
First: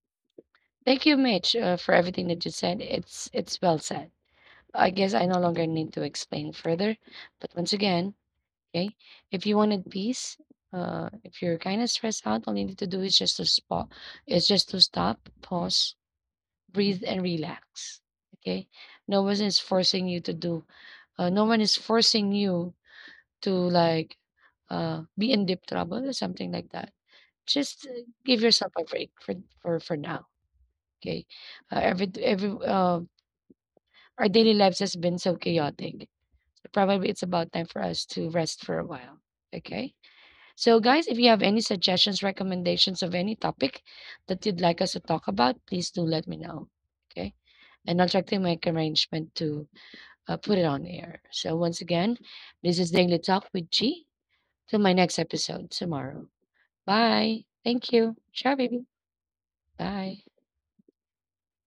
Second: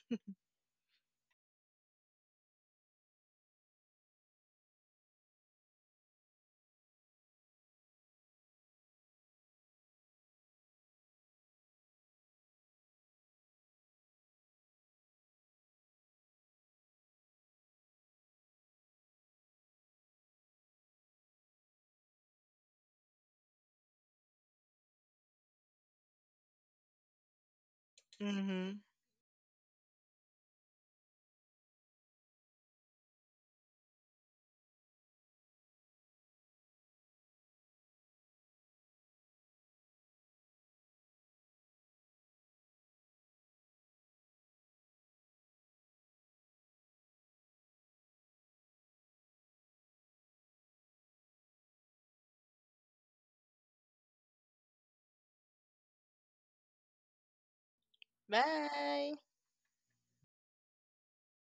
S1: Thank you, Mitch, for everything that you said. It's well said. I guess I no longer need to explain further, but once again, okay, if you wanted peace, if you're kind of stressed out, all you need to do is is just to stop, pause, breathe, and relax. Okay, no one is forcing you to do. No one is forcing you to like be in deep trouble or something like that. Just give yourself
S2: Hmm.
S1: a break for for now. Okay, every our daily lives has been so chaotic. Probably it's about time for us to rest for a while. Okay, so guys, if you have any suggestions, recommendations of any topic that you'd like us to talk about, please do let me know. Okay, and I'll try to make arrangement to put it on air. So once again, this is Daily Talk with G. Till my next episode tomorrow. Bye. Thank you. Ciao, baby.
S2: Bye.
S1: Bye.